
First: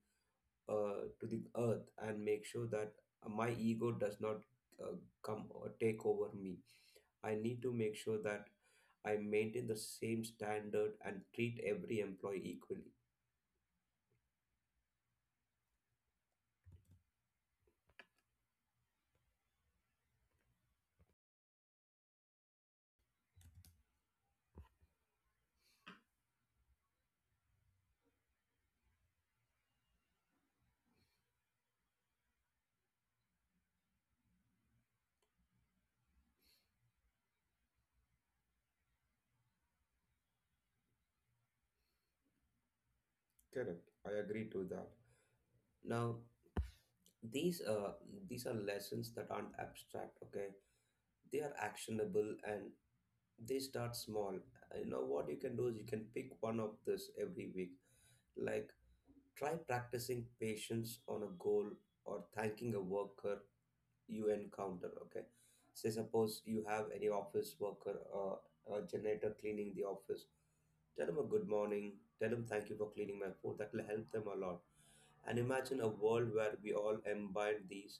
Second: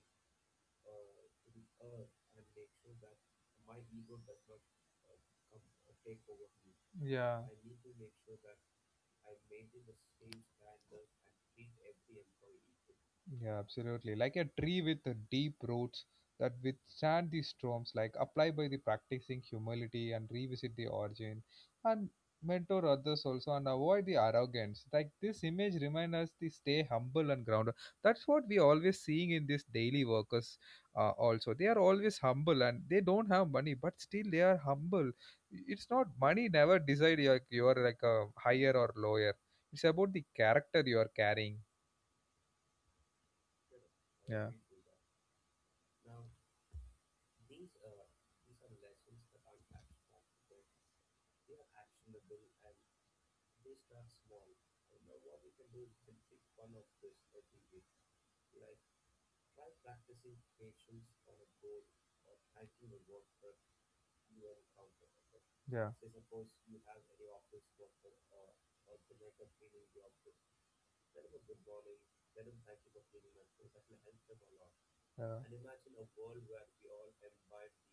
Speaker 2: uh, to the earth, and make sure that my ego does not uh, come or take over me. I
Speaker 1: Yeah.
Speaker 2: need to make sure that I maintain the same standard and treat every employee equally.
Speaker 1: Yeah, absolutely. Like a tree with uh, deep roots that withstand the storms, like apply by the practicing humility and revisit the origin and mentor others also and avoid the arrogance. Like this image reminds us to stay humble and grounded. That's what we always seeing in these daily workers uh, also. They are always humble and they don't have money, but still they are humble. It's not money never decide you're, you're like a higher or lower. It's about the character you are carrying.
Speaker 2: Correct. I agree
Speaker 1: Yeah.
Speaker 2: to that. Now, these uh, these are lessons that aren't abstract. Okay, they are actionable and they start small. You know what you can do is you can pick one of this every week. Like, try practicing patience on a goal or thanking a worker you encounter. Okay, say
Speaker 1: Yeah.
Speaker 2: suppose you have any office worker or a janitor cleaning the office, tell them a good morning, tell them thank you for cleaning my floor. That will help them a lot. And
Speaker 1: Yeah,
Speaker 2: imagine a
Speaker 1: and
Speaker 2: world where we all imbibe these,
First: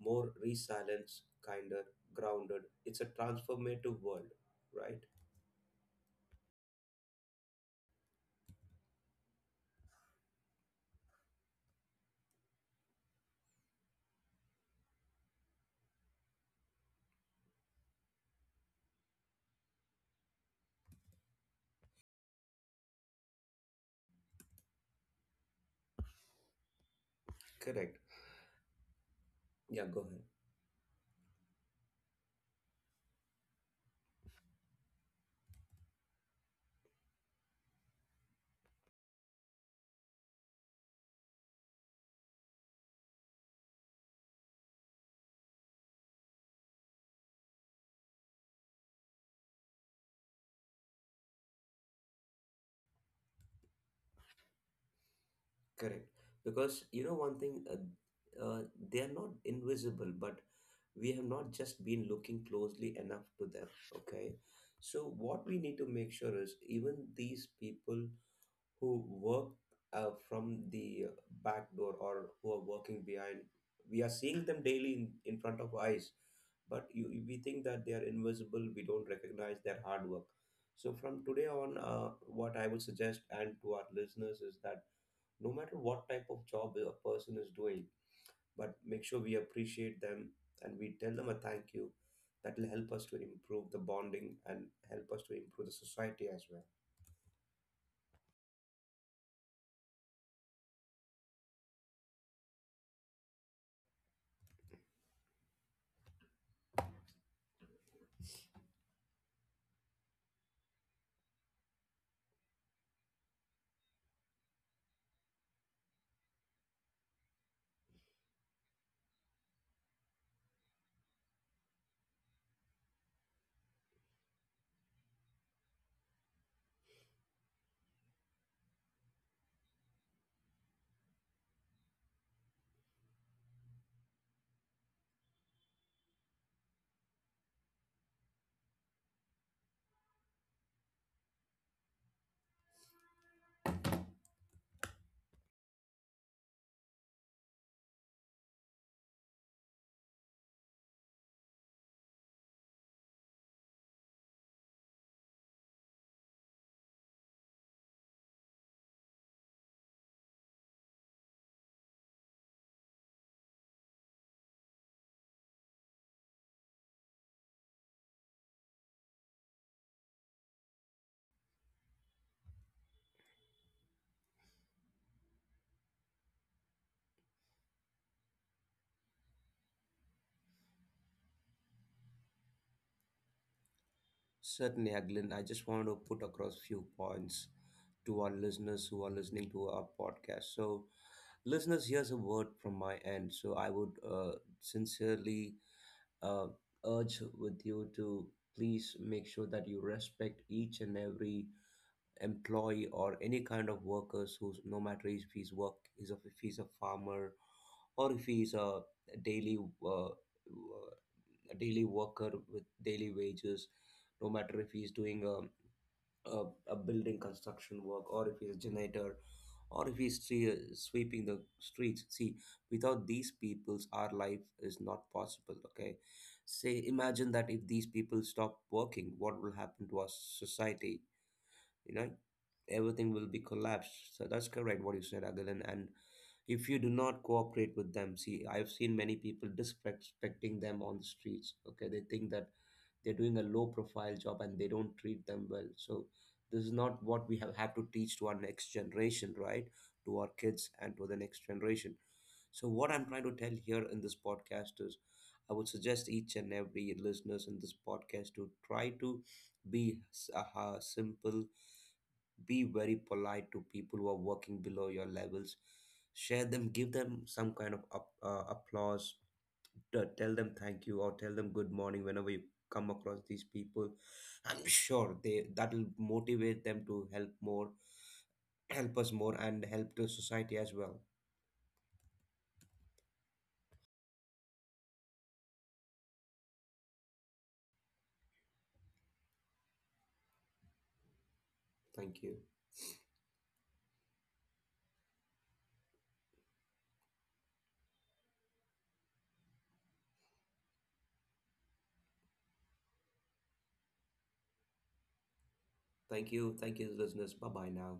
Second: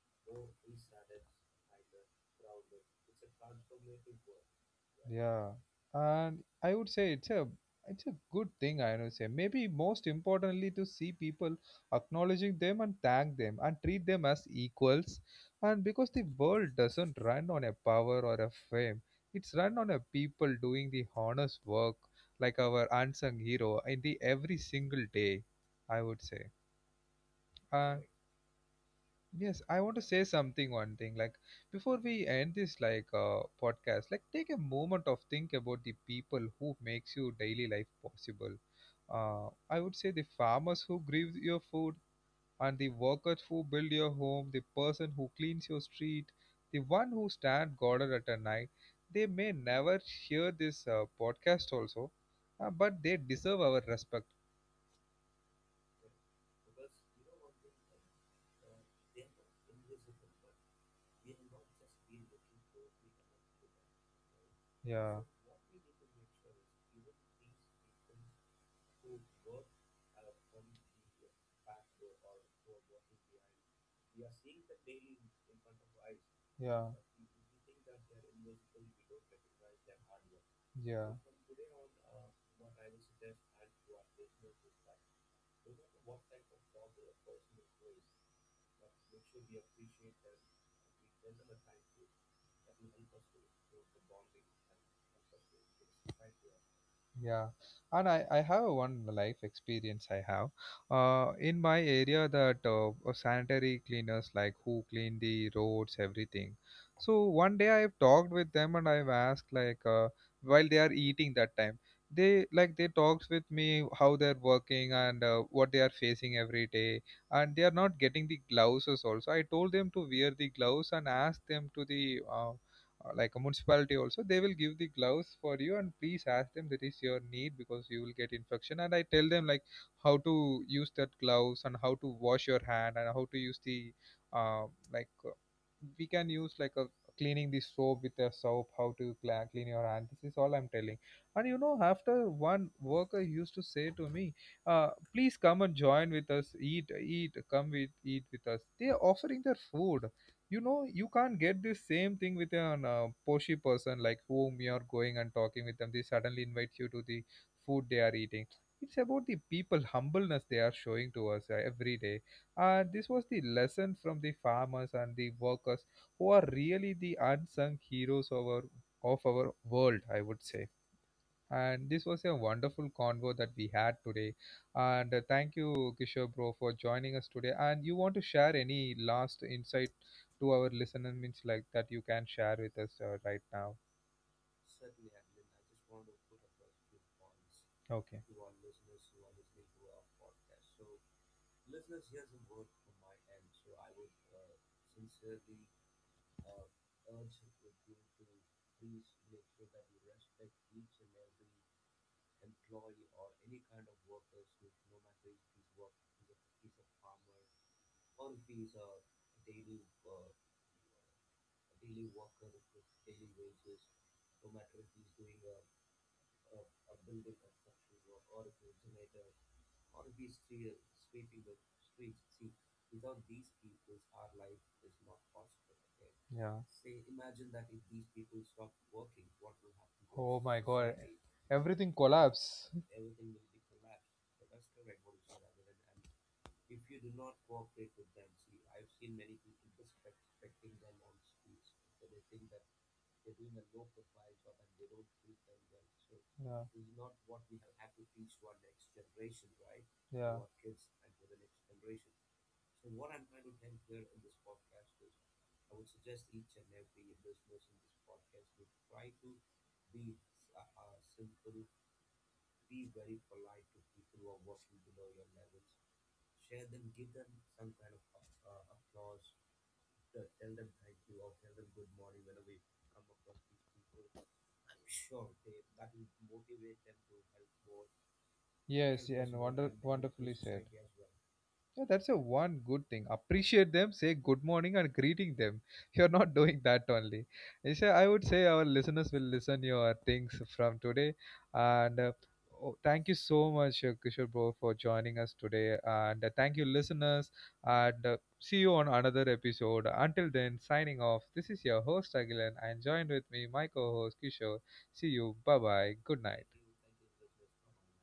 Speaker 2: more resilience, kinder, grounded. It's a transformative world, right?
Speaker 1: Yeah, and I would say it's a it's a good thing. I would say maybe most importantly to see people acknowledging them and thank them and treat them as equals. And because the world doesn't run on a power or a fame, it's run on a people doing the honest work, like our unsung hero in the every single day. I would say,
Speaker 2: Correct.
Speaker 1: and yes, I
Speaker 2: Yeah,
Speaker 1: want to
Speaker 2: go
Speaker 1: say
Speaker 2: ahead.
Speaker 1: something one thing like before we end this like uh, podcast, like take a moment of think about the people who makes your daily life possible. Uh, I would say the farmers who grieve your food and the workers who build your home, the person who cleans your street, the one who stand guard at a night. They may never hear this uh, podcast also, uh, but they deserve our respect.
Speaker 2: Correct. Because you know one thing, uh, uh, they are not invisible, but we have not just been looking closely enough to them. Okay. So
Speaker 1: Yeah,
Speaker 2: what we need to make sure is even these people who work uh, from the back door or who are working behind, we are seeing them daily in, in front of our eyes,
Speaker 1: yeah,
Speaker 2: but you, we think that they are invisible. We don't recognize their hard work. So
Speaker 1: yeah.
Speaker 2: from today on, uh, what I would suggest and to our listeners is that no matter what type of job a person is doing, but make sure we appreciate them and we tell them a thank you. That will help us to improve the bonding and help us to improve the society as well.
Speaker 1: Yeah, and I, I have one life experience I have. Uh, in my area, that uh, uh, sanitary cleaners like who clean the roads, everything. So one day I've talked with them and I've asked like uh, while they are eating that time, they like they talked with me how they're working and uh, what they are facing every day, and they are not getting the gloves also. I told them to wear the gloves and asked them to the uh, uh, like a municipality also they will give the gloves for you and please ask them that is your need because you will get infection. And I tell them like how to use that gloves and how to wash your hand and how to use the uh, like uh, we can use like a cleaning the soap with a soap, how to cla- clean your hand. This is all I'm telling. And you know, after one worker used to say to me, uh, please come and join with us, eat eat come with eat with us. They are offering their food. You know, you can't get this same thing with an uh, poshy person, like whom you're going and talking with them, they suddenly invite you to the food they are eating. It's about the people humbleness they are showing to us uh, every day. And this was the lesson from the farmers and the workers who are really the unsung heroes of our of our world, I would say. And this was a wonderful convo that we had today. And uh, thank you, Kishore bro, for joining us today. And you want to share any last insight to our listener, means like that you can share with us uh, right now.
Speaker 2: Certainly, Aglin, I just wanted to put across few points
Speaker 1: Okay.
Speaker 2: to our listeners who are listening to our podcast. So, listeners, here's a word from my end. So, I would uh, sincerely uh, urge with you to please make sure that you respect each and every employee or any kind of workers who's, no matter if he's work is of, if he's a farmer, or if he's a daily uh, a daily worker with daily wages, no matter if he's doing a, a, a building construction work, or if he's a generator, or if he's stre- sweeping the streets. See, without these peoples our life is not possible. Okay.
Speaker 1: Yeah.
Speaker 2: Say imagine that if these people stop working, what will happen to our
Speaker 1: Oh my God.
Speaker 2: society?
Speaker 1: Everything
Speaker 2: you know
Speaker 1: collapse.
Speaker 2: Everything will be collapsed. So that's correct what you said, Agalan. And if you do not cooperate with them, see I've seen many people disrespecting them on the streets. Okay, they think that they're doing a low profile job and they don't treat them well. So this is
Speaker 1: Yeah.
Speaker 2: not what we have had to teach to our next generation, right? To our
Speaker 1: Yeah.
Speaker 2: kids and to the next generation. So what I'm trying to tell here in this podcast is, I would suggest each and every listeners in this podcast to try to be s- uh, simple, be very polite to people who are working below your levels. Share them, give them some kind of up, uh, applause. Uh, tell them thank you or tell them good morning whenever you come across these people. I'm sure they that'll motivate them to help more, help
Speaker 1: Yes,
Speaker 2: us
Speaker 1: yeah,
Speaker 2: more,
Speaker 1: and
Speaker 2: and
Speaker 1: wonder,
Speaker 2: help the
Speaker 1: wonderfully
Speaker 2: society
Speaker 1: said.
Speaker 2: as well.
Speaker 1: Yeah, that's a one good thing. Appreciate them, say good morning and greeting them. You're not doing that only. Isha, I would say our listeners will listen your things from today. And uh,
Speaker 2: Thank you.
Speaker 1: oh, thank you so much, uh, Kishore bro, for joining us today. And uh, thank you, listeners. And uh, see you on another episode. Until then, signing off. This is your host Agilan, and joined with me, my co-host Kishore. See you. Bye bye. Good
Speaker 2: Thank
Speaker 1: night.
Speaker 2: you. Thank you, listeners. Bye bye now.